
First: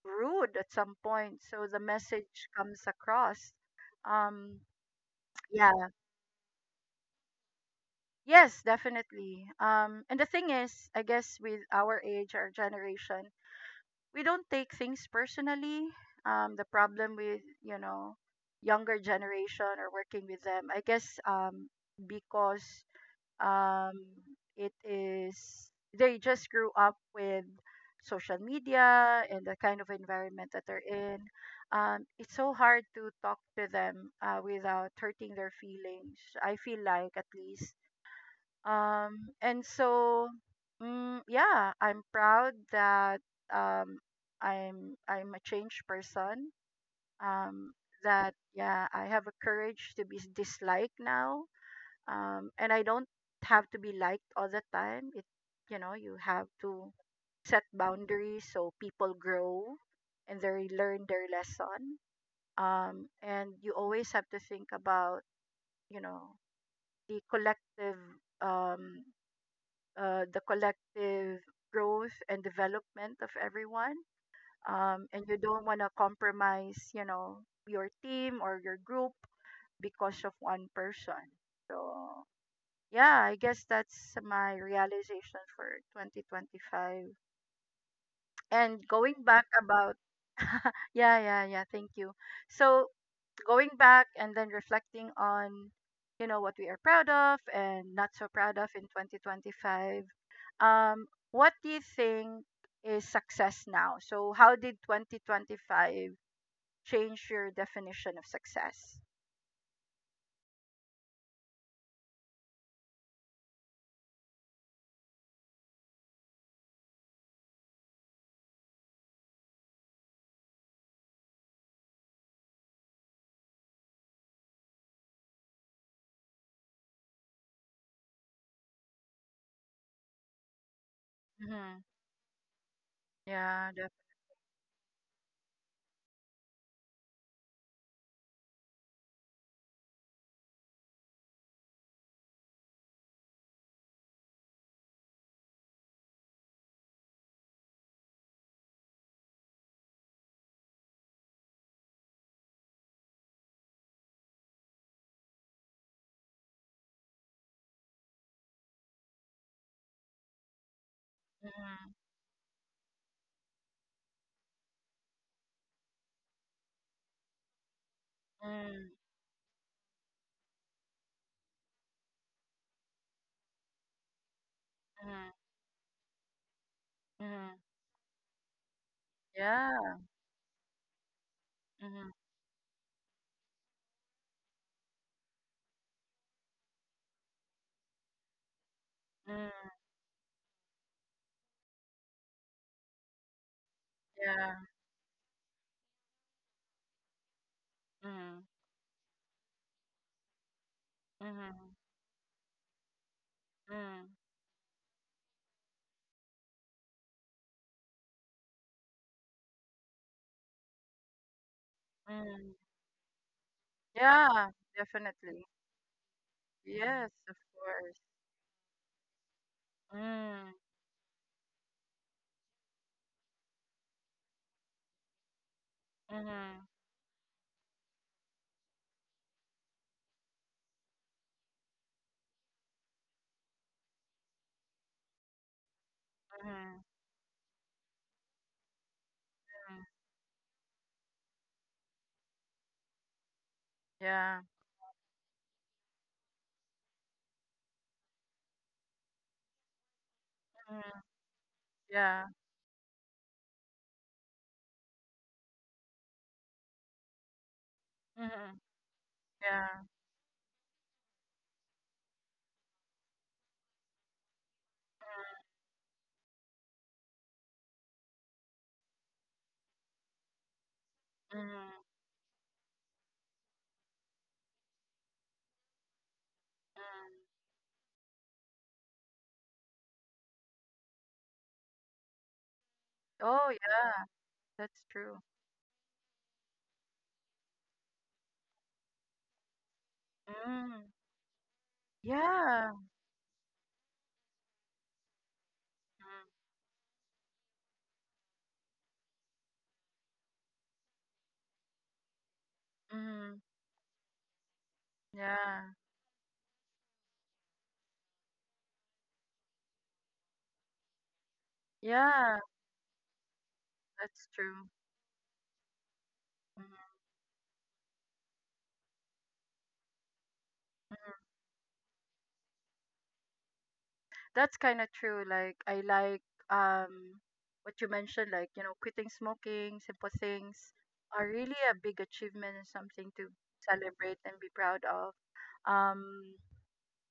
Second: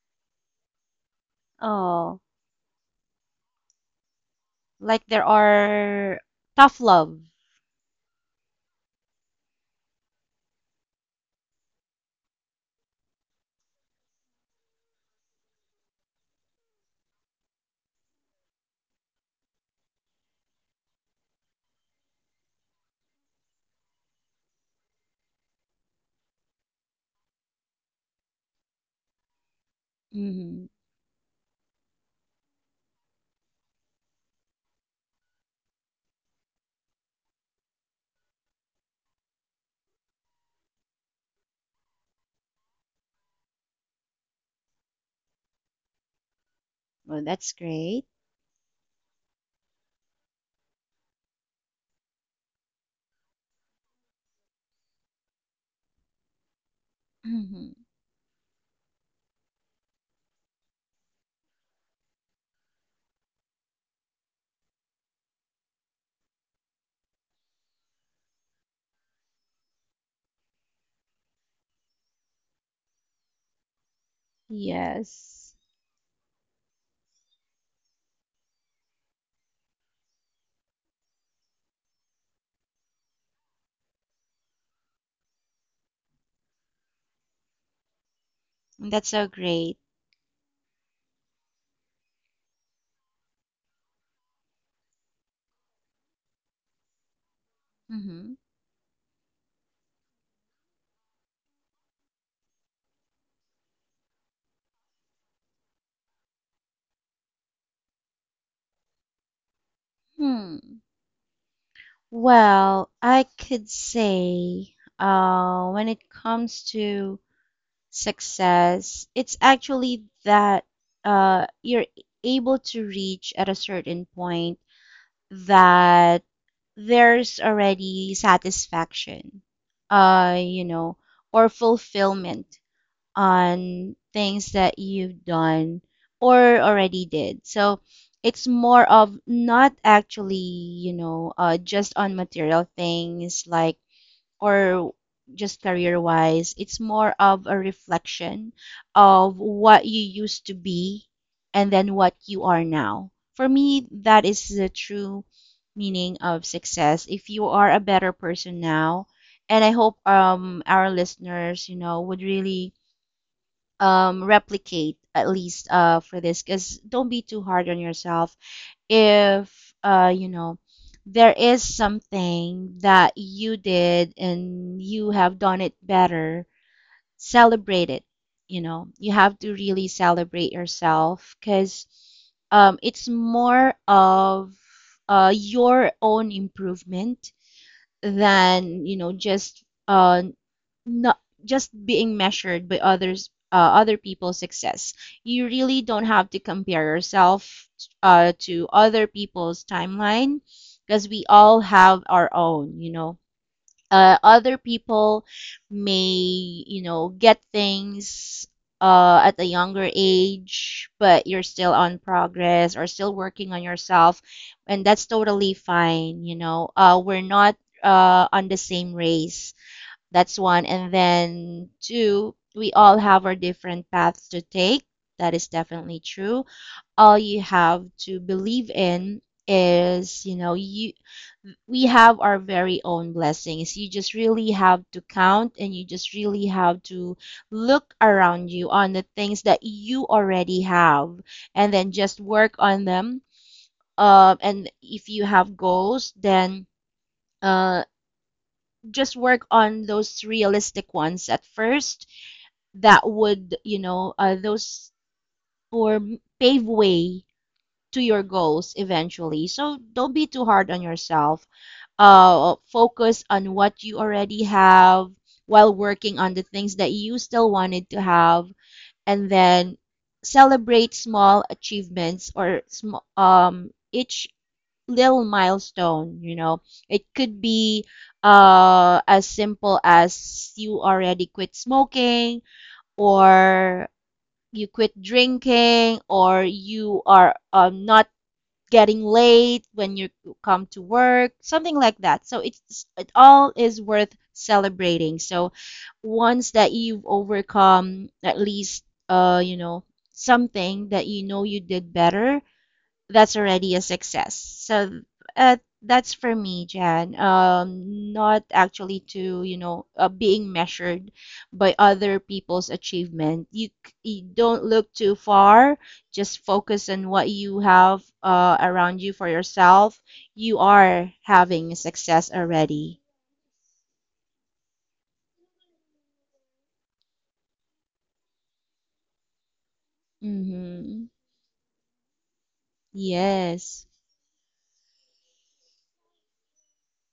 rude at some point, so the Oh, message comes across. um like there yeah, are tough love. yes, definitely. And the thing is, I guess with our age, our generation, we don't take things personally. The problem with, you know, younger generation, or working with them, I guess, because um, it is they just grew up with social media and the kind of environment that Mhm. they're in. It's so hard to talk to them without hurting their feelings. I feel like, at least, and so, mm, yeah, I'm proud that um, I'm a changed person. Well, that's Um, great. that, yeah, I have a courage to be disliked now. And I don't have to be liked all the time. It, you know, you have to set Mhm. boundaries so people grow and they learn their lesson. And you always have to think about, you know, the collective, um the collective growth and development of everyone. And you Yes. don't want to compromise, you know, your team or your group because of one person. So, yeah, I guess that's my realization for 2025. And That's going so back great. about, yeah, yeah, yeah, thank you. So, going back and then reflecting on, you know, what we are proud of and not so Mhm. proud of in 2025, um what do you think is success now? So how did 2025 change your definition of success? Hmm. Well, I could say when it comes to success, it's actually that you're able to reach at a certain point that there's already satisfaction, you know, or Mm-hmm. fulfillment Yeah, def- on things that you've done or already did. So it's more of not actually, you know, just on material things like or just career wise, it's more of a reflection of what you used to be and then what you are now. For me, that is the true meaning of success if you are a better person now. And I hope our listeners, you know, mm-hmm. would really replicate, at least for this, because don't be too hard on yourself Mm-hmm. if, you know, there is something that you did and you Mm-hmm. have done it better, Mm-hmm. celebrate it. You know, you have to really Yeah. celebrate yourself because Mm-hmm. It's more of your own improvement than, you know, just Mm-hmm. Not just being measured by others, other people's Yeah. success. You really don't have to compare yourself Mm-hmm. to other people's timeline because we all Mm-hmm. have our own, you know, Mm-hmm. Other people may, you know, get things at a younger age, but you're still on Mm-hmm. progress or still working on yourself, Yeah, and that's definitely. totally fine. You know, Yes, we're of not course. On the same race. That's Mm, one. And then two, we all have our different paths to take. That is definitely true. mhm, All you have to believe in is, you know, you we have our very own blessings. You just really have to count and you just really have mhm. to look around you on the things that Mhm. you already have and then just work on them. Yeah. And if you have goals, then, uh, just work on those realistic Mhm. ones at first Yeah. that would, you know, those or pave way to your Mhm. goals eventually. So Yeah. don't be too hard on yourself. Focus on what you already have while working on the things that you still wanted to have, and then celebrate small Mhm. achievements or each little milestone, you know. It Mhm. could be as simple as you already quit smoking, Oh, or yeah. you That's quit true. drinking, or you are, not getting late when you come to Mm. work, something like that. So Yeah. it all is worth celebrating. So Mhm. once that you've overcome, at least, you know, something that you know you did better, that's Mhm. already a success. So, Yeah. that's for me, Jan. Not actually to, you know, being measured by other Yeah. people's achievement. You That's don't true. look too far. Just Mhm. focus on what you have around you for yourself. You are having success already. That's kind of true. Like I like, um what you mentioned, like, you know, quitting smoking, simple things Mm-hmm. are really a big achievement and something to Yes, celebrate and be proud of. Um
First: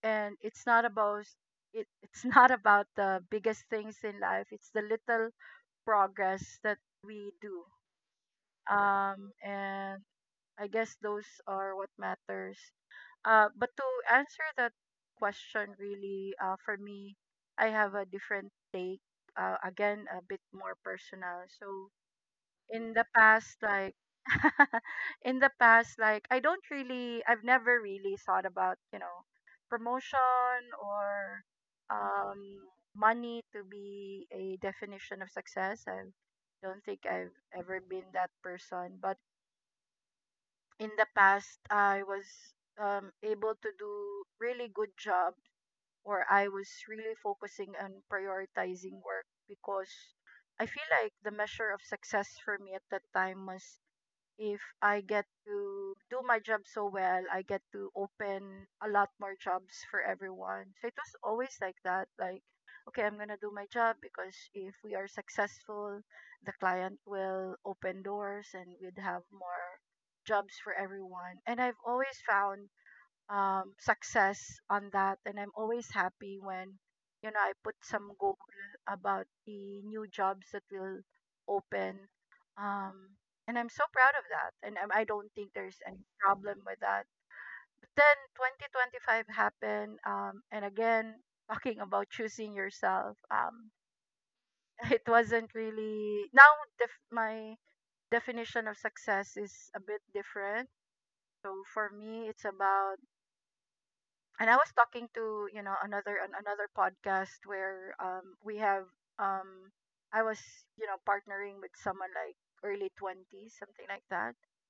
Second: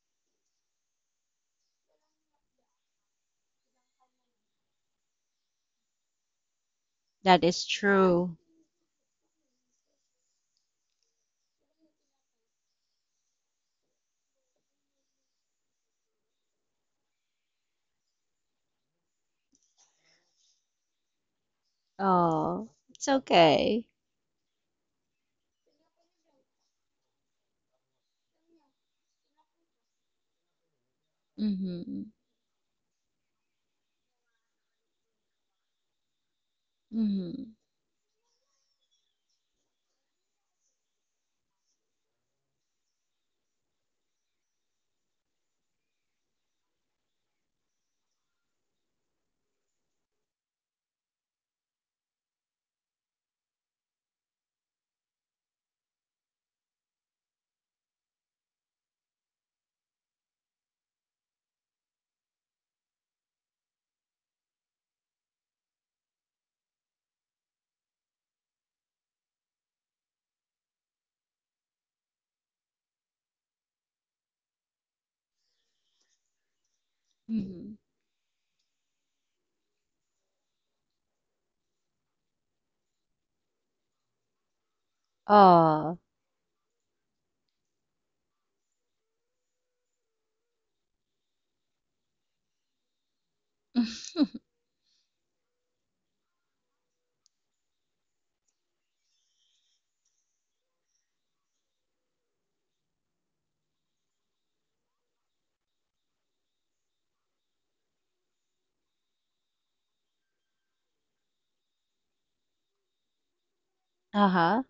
and it's not about it, it's not about the biggest things in life, it's the little progress that we that do, is true. And I guess those are what matters. But to answer that question really, for me, I have a different take, again, a bit more personal. So Oh, in the it's past, okay. like, in the past, like, I've never really thought about, you know, promotion or Mm-hmm. um money to be a definition of success. I don't think I've Mm-hmm. ever been that person, but in the past I was able to do really good job, or I was really focusing on prioritizing work because I feel like the measure of success for me at that time was if I get to do my job so well, I get to open a lot more jobs for everyone. So it was always like that. Like, okay, I'm gonna do my job because if we are successful, the client will open doors and we'd have more jobs for everyone. And I've always found success on that, and I'm always happy when you know I Mm-hmm. put some goal about the new jobs that will open um, and I'm so proud of that. And I don't think there's Oh. any problem with that. But then 2025 happened, and again, talking about choosing yourself, it wasn't really. Now my definition of success is a bit different. So for me it's about, and I was talking to you know another podcast where we have um I was you know partnering with someone like early 20s, something like that. Uh-huh.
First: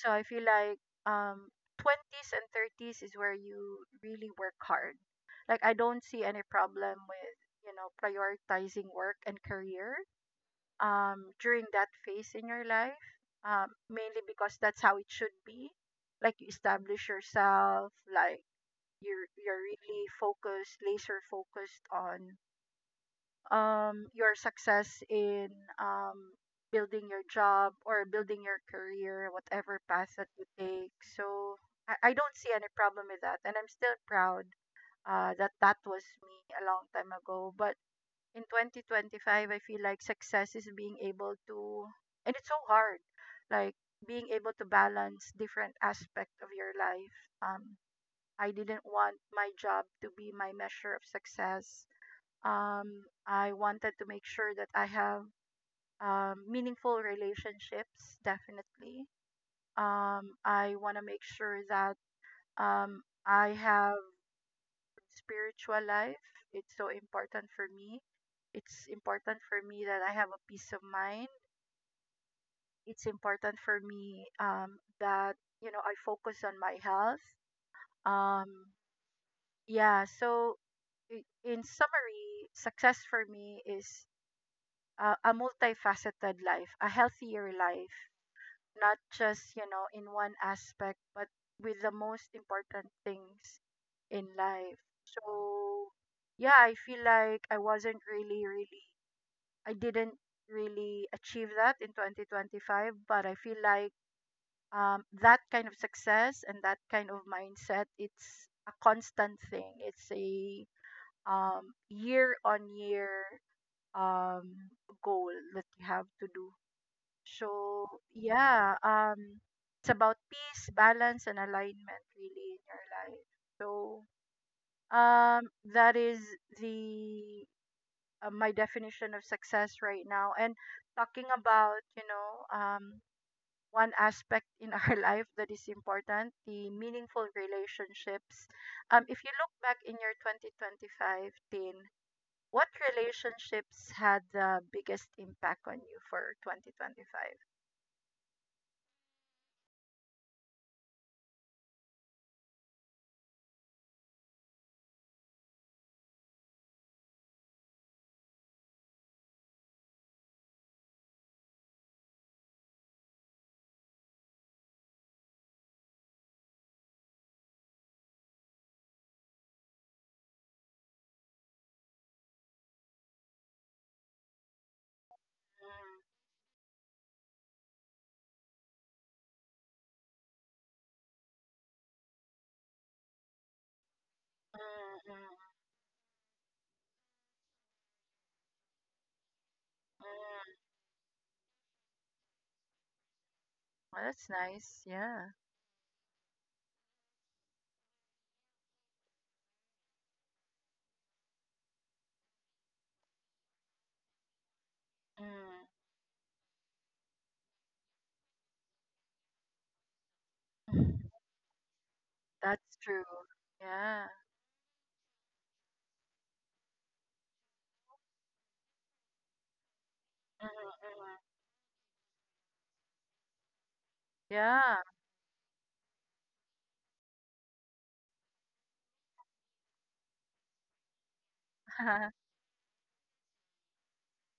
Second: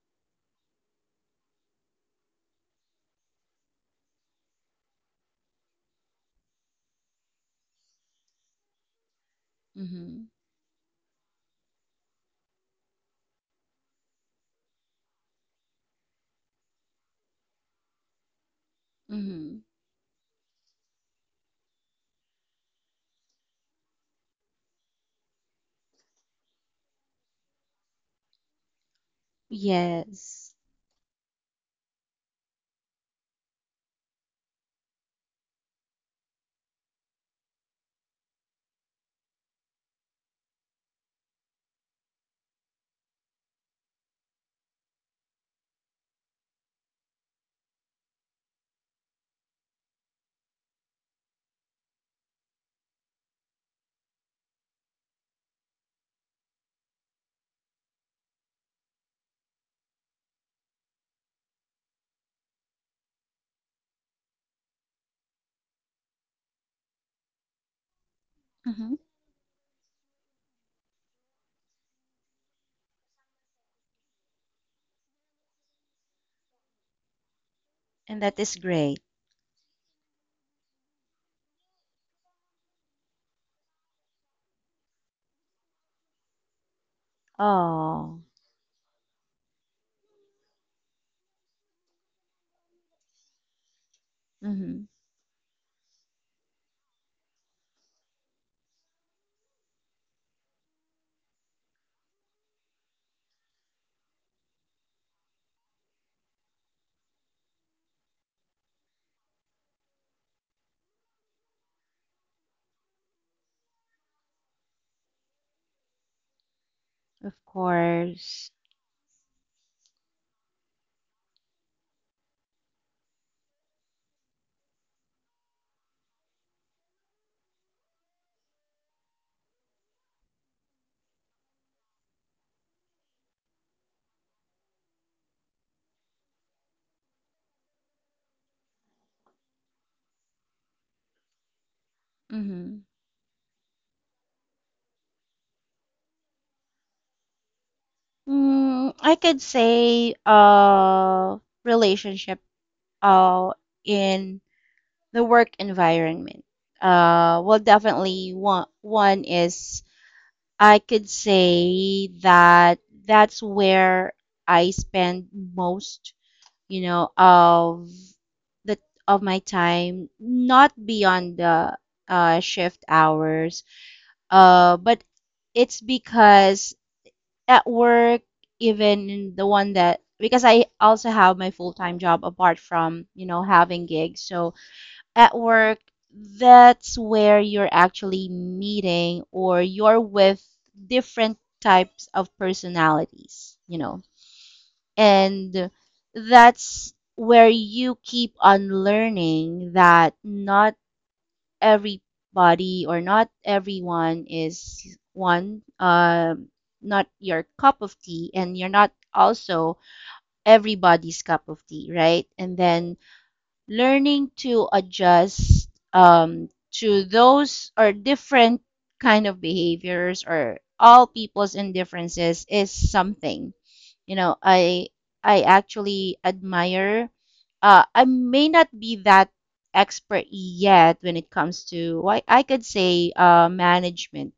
So I feel like um 20s and 30s is where you really work hard. Like, I don't see any problem with you know prioritizing work and career Mm-hmm. During that phase in your life. Mainly because that's how it should be. Like, you establish yourself, like you're Mm-hmm. really focused, laser focused on your success in um building your job or building your career, whatever path that you Yes. take. So I don't see any problem with that, and I'm still proud that that was me a long time ago. But in 2025, I feel like success is being able to, and it's so hard, like being able to balance different aspect of your life. Um, I didn't want my job to be my measure of success. I wanted to make sure that I have meaningful relationships, definitely. I want to make sure that I have spiritual life. It's so important for me. It's Mm-hmm. important for me that I have a peace of mind. It's important for me, that you know I focus on my health. And that is Um, great. yeah. So in summary, success for me is a multifaceted life, a healthier life, Oh. not just, you know, in one aspect, but with the most important things in life. Mm-hmm. So, yeah, I feel like I wasn't really, really, I didn't really achieve that in 2025, but I feel like that kind of success and that kind of mindset, it's a constant thing. It's a year on year um, goal that you have to do. Of So course. yeah, it's about peace, balance, and alignment really in your life. So that is the my definition of success right now. And talking about you know one aspect in our life that is important, the meaningful relationships. If you look back in your 2025 team, what Mm-hmm. relationships had the biggest impact on you for 2025? Mm, I could say relationship uh in the work environment. Uh, well, definitely, one is, I could say that that's where I spend most, you know, of the of my time, not beyond the shift hours. But it's because at work, even in the one that, because I also have my full time job apart from, you know, having gigs. So at work, that's where you're actually meeting or you're with different types of personalities. You know, Well, that's nice. Yeah. and that's where you keep on learning that not everybody or not everyone is Mm. one, not your cup of tea, and you're not also everybody's cup of tea, right? And That's then true. Yeah. learning to adjust, to those or different kind of behaviors Mm, or all mm. people's indifferences is something, you know, Yeah. I actually admire. I may not be that expert yet when it comes to why I could say, management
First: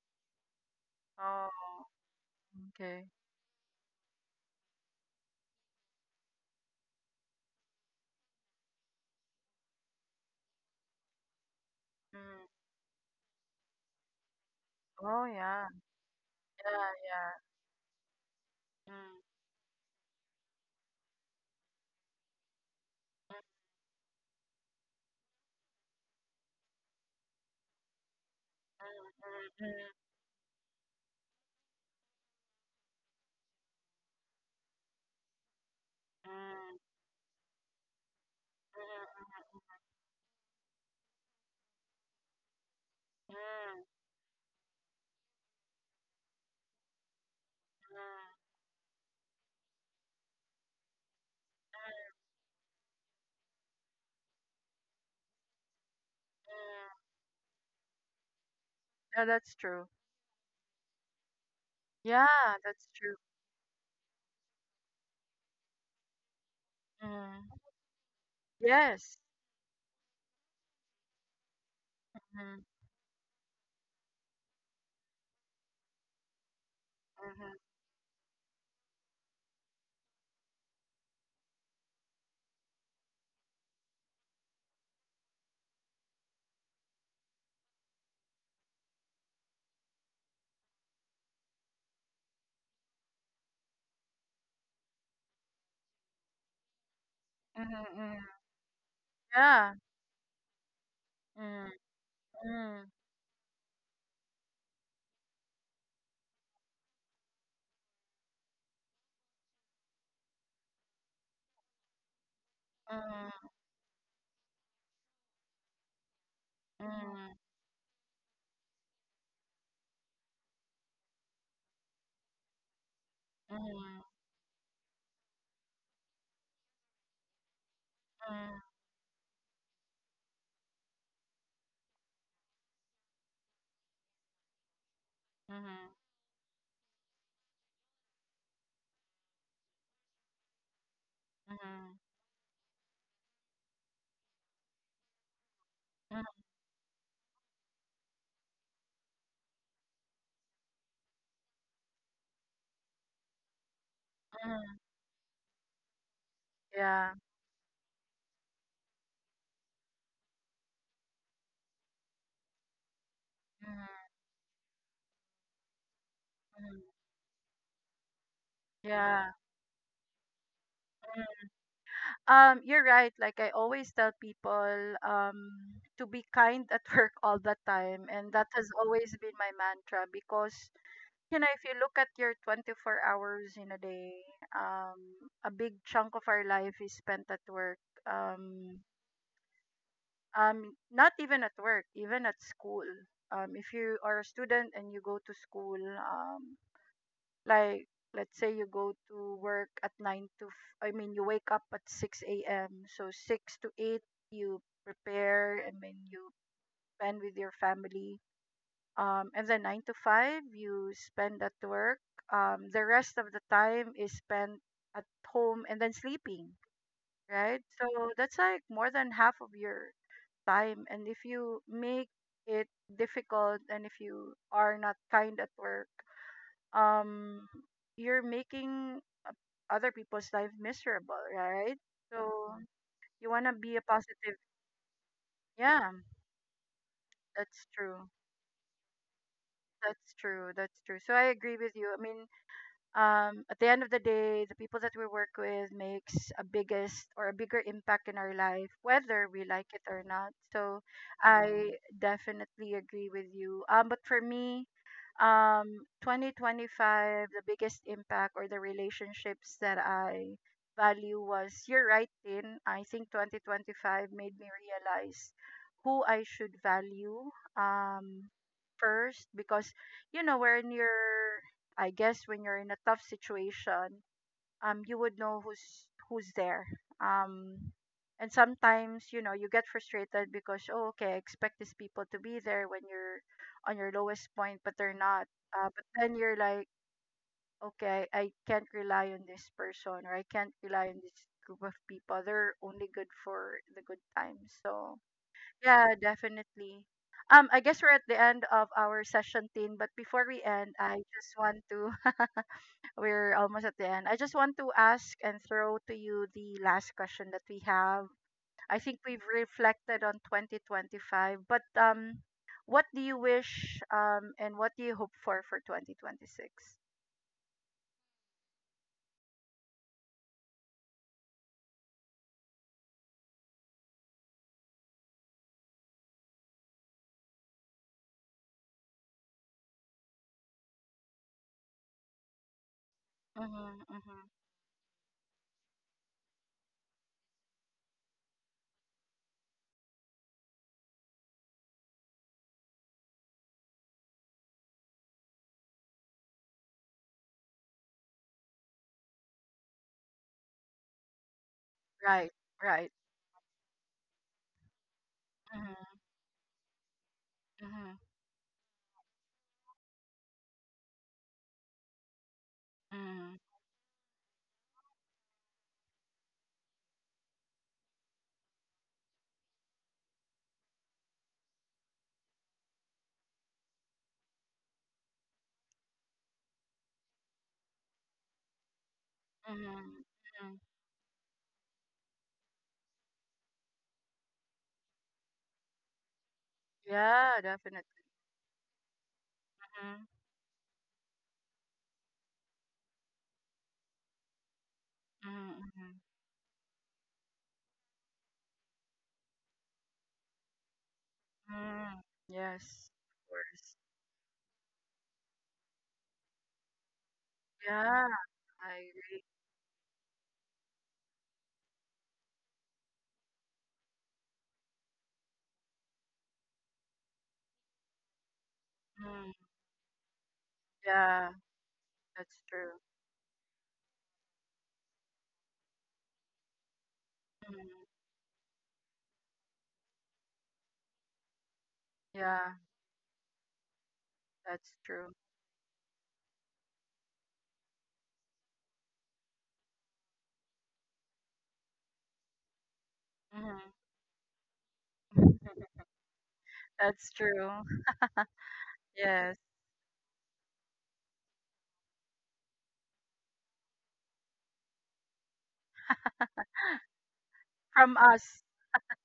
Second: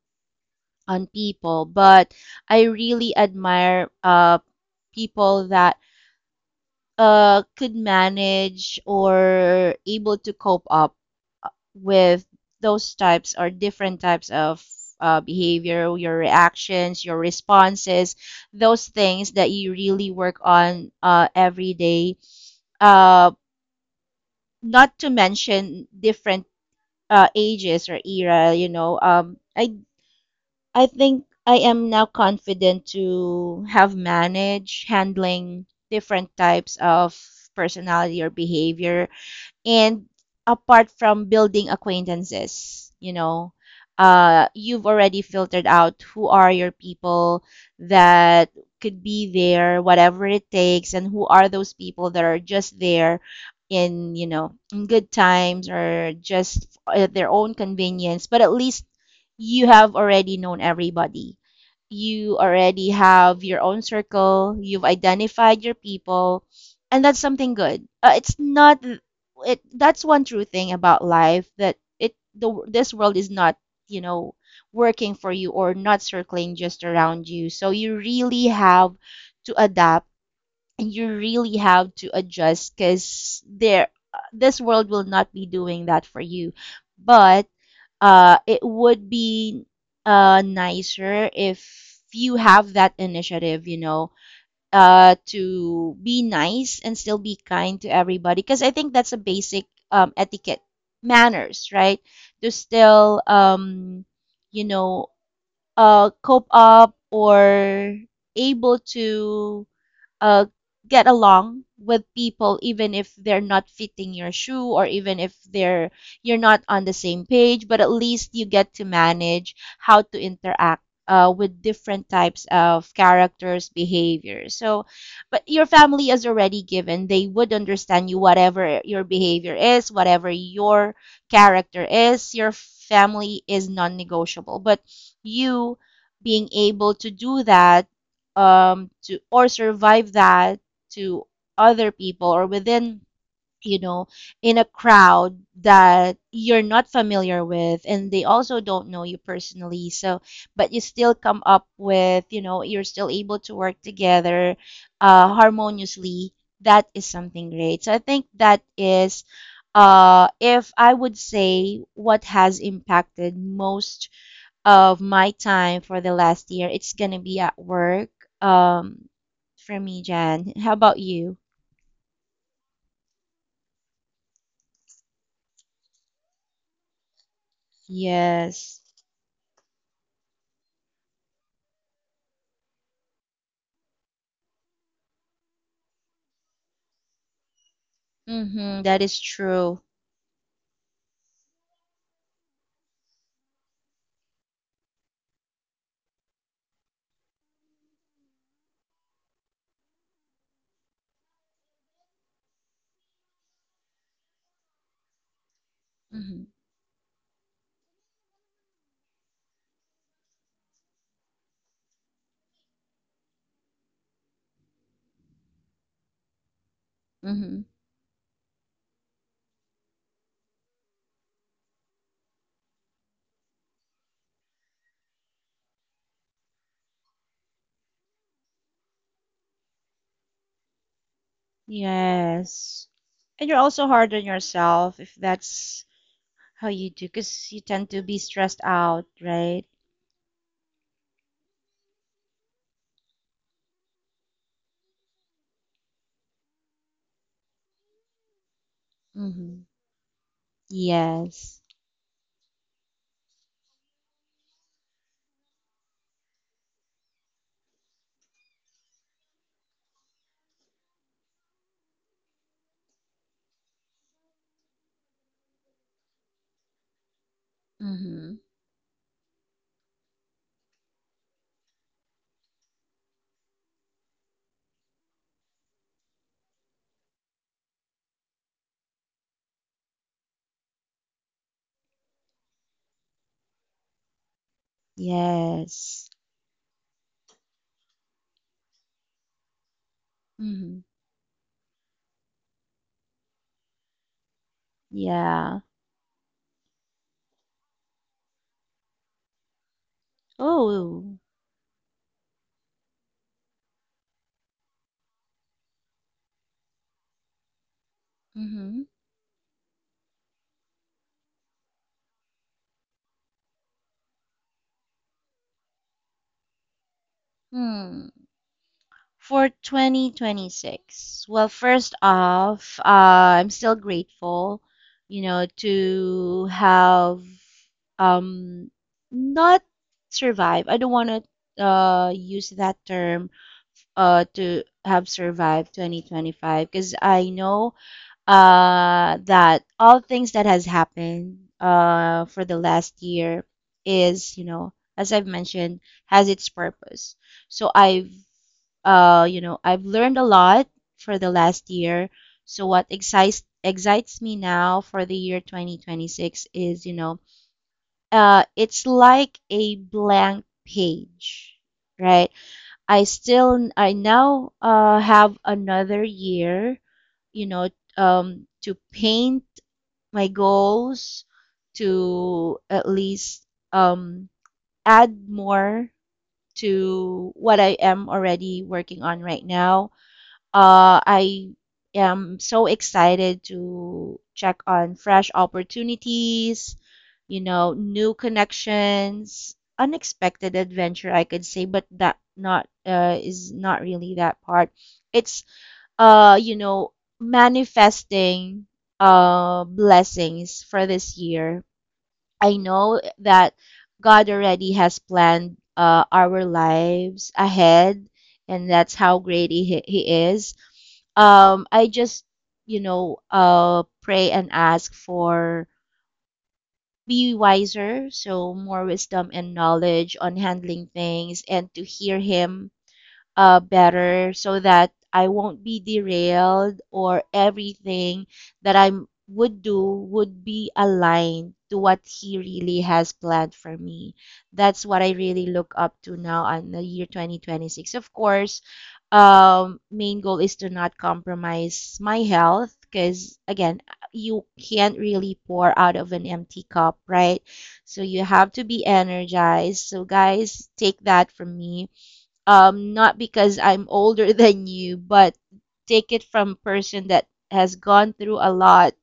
on people, Oh, but I okay. really admire people that could manage or able to cope up with Mm. those types or different types of Oh, yeah. behavior, your Yeah, reactions, your yeah. responses, those Mm. things that you really work on every day. Uh, Mm, not to mention different ages or era, you know. Mm, I think I am now confident to have managed handling mm, mm, different types mm, of personality or behavior, mm, and apart from building acquaintances, you mm, know, mm, you've already filtered out who are your people that could be there, whatever it takes, and who are those people that are just there in, you know, in good times or just mm. at their own convenience. But at least Yeah, that's you true. have already known everybody. Yeah, You that's already true. have your own circle. You've identified your people, and that's Mm. something good. It's not Yes. it, that's one true thing about life, that it the this world is not, you know, working for you or not circling just around you, Mm. so you really have to adapt and you really have to adjust because there this world will not be doing that for you. But, it would be nicer if you have that initiative, you know, to be nice and still be kind Mm, to mm. everybody, because I think that's a basic, Yeah. Etiquette, manners, Mm, right? To mm, still, you know, cope up or able to uh, get along with people even if they're mm, not fitting your shoe, or even if they're, you're not on the same mm, page, but at least you get to manage how to interact, with different types of characters, mm, behaviors. So but your family is already given. They would understand you mm, whatever your behavior is, whatever your character is. Your family is non-negotiable. But you, mhm, being able to do that, to or survive that to other mhm, people or within, you know, in a crowd that mm, you're not familiar with, and they also don't know you personally. So but you still come up with, you know, you're still able to work together mm. Harmoniously. That is Yeah. something great. So I think that is, if I would say what has impacted Mhm, most of my time for the last year, mhm. it's gonna be at work. Um, Yeah. for me, Jan. How about you? Mm-hmm. You're right. Like, I always tell people, to be kind at work all the time, and that has Yes. always been my mantra because you know if you look at your 24 hours in a day, um, a big chunk of our life is spent at work. Mm-hmm. Um, That is true. Not even at work, even at school. If you are a student and you go to school, like let's say you go to work at 9 to, I mean, you wake up at six a.m. So 6 to 8, you prepare and then you Mm-hmm. spend with your family. And then 9 to 5, you spend at work. The rest of the time is spent at home and then sleeping, right? Mm-hmm. So that's like more than half of your time, and if you make it difficult and if you are not kind at work, um you're making uh, other people's life miserable, right? So Yes. you want And to you're be a also hard on positive. yourself if that's Yeah, how you do, because you that's tend to true, be stressed out, right? that's true, that's true. So I agree with you. I mean, at the end of the day, the people that we work with makes a biggest or a bigger impact in our life, whether we like Mm-hmm. it or not. So Yes. I definitely agree with you. But for me, 2025, the biggest impact or the relationships that I value was, you're right, Tin. I think 2025 made me realize who I should value, um, Mm-hmm. first, because, you know, when you're, I guess when you're in a tough situation, you would know who's there. Um, and sometimes you know you get frustrated because, oh, okay, I expect these people to be there when you're on your lowest point, but they're not. But Yes. then you're like, okay, I can't rely on this person or I can't Mm-hmm. rely on this group of people. They're only good for the good times. So Yeah. yeah, definitely. I guess we're at the end of our session, Tin. But before we end, I Oh. just want to we're almost at the end. I just want to ask and throw to you the last question that we have. I Mm-hmm. think we've reflected on 2025, but what do you wish, and what do you hope for 2026? Hmm. For 2026, well, first off, I'm still grateful, you know, to have um not survive, I don't want to use that term, Mm-hmm, mm-hmm. to have survived 2025, because I know that all things that has happened for the last year is, you know, as I've mentioned, has its purpose. So I've, you know, I've learned a lot for the last year. Right, So what right. excites me now for the year Mm-hmm, 2026 is, you know, mm-hmm, it's like a blank page, right? I mm-hmm, still I now have another year, you know, to paint my goals, to at least um, add more to what I am already working on right mm-hmm. now. Mm-hmm. I am so excited to check on fresh opportunities, Yeah, you know, definitely. new connections, Mm-hmm, unexpected adventure, I could say, but that not, is not really that part. It's, mm-hmm, you know, manifesting blessings for this year. mm-hmm. I Yes, know of that course. God already has planned, our lives Yeah, ahead, and I that's how agree. great he is. I just, you know, pray and ask for be wiser, so more Mm, wisdom and knowledge on handling yeah, things, and to hear that's Him true. Better, so that I won't be derailed, or Mm, everything that I would do would be aligned to what he yeah. really has planned for me. That's That's what I true. really look up to now on the year 2026. Of course, main goal is to not compromise my health because, Mhm. again, you can't really pour out of an empty cup, That's right? true. So you have to be Yes. energized. So, guys, take that from me, not because I'm older than you, but take it from person that has From gone through us. a lot.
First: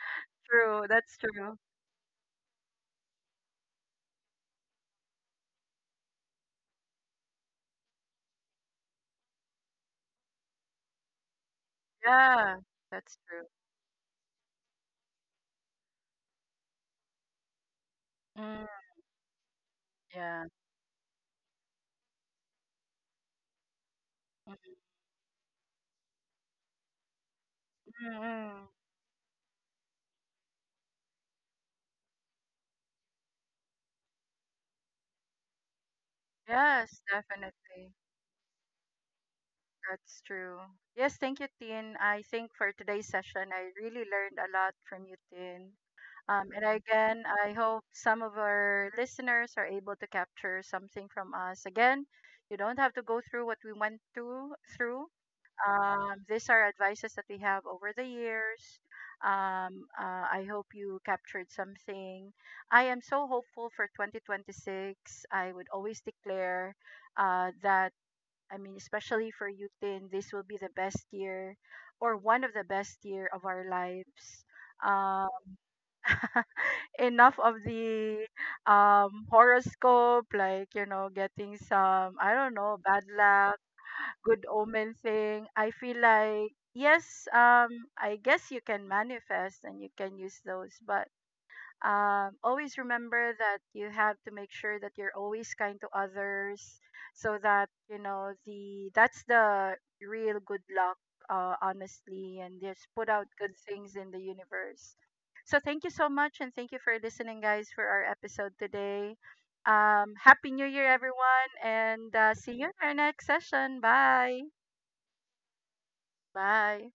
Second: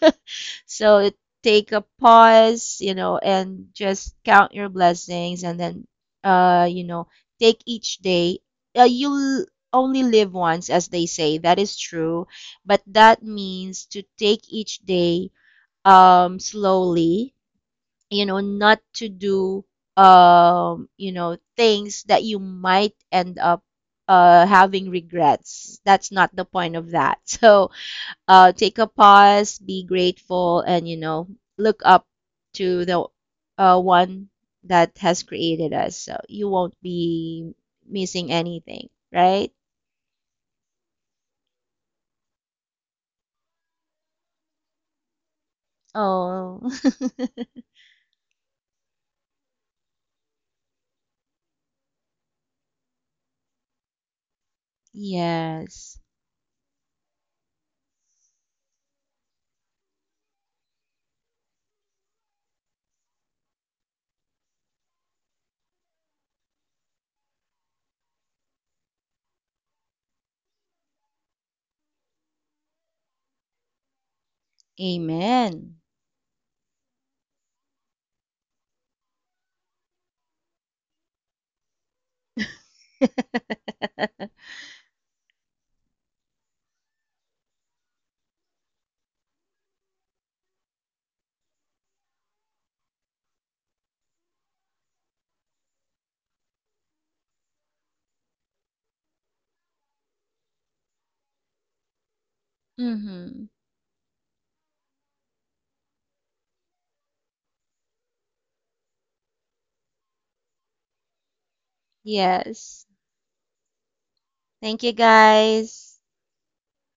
True. So That's true. take a pause, you know, and just count your blessings, and then, you know, take each day. You only live once, as they say. That is true, Yeah. but That's that true. means to take each day slowly, you know, Mm, not to do, yeah. You know, things that you might end up having regrets. That's not the point of that. So, Mm-hmm. take a pause, be grateful, and, you know, look up to the, one that has created us. So you won't Yes, be definitely. missing anything, right? That's true. Yes, thank you, Tin. I think for today's session, I really learned a lot from you, Tin. Oh, And again, I hope some of our listeners are able to capture something from us. Again, you don't have to go through what we went through through. yes. These are advices that we have over the years. I hope you captured something. I am so hopeful for 2026. I would always declare, that, I mean, especially for you, Tin, this will be the best year or one of the best year of our lives. Um, Amen. enough of the horoscope, like, you know, getting some, I don't know, bad luck, good omen thing. I feel like, yes, I guess you can manifest and you can use those, but always remember that you have to make sure that you're always kind to others so that you know the that's the real good luck, honestly, and just put out Mm-hmm. good things in the universe. So thank you so much, and thank you for listening, guys, for our episode today. Happy New Year, everyone, and see you in Yes. our next session. Bye. Thank you, guys. Bye.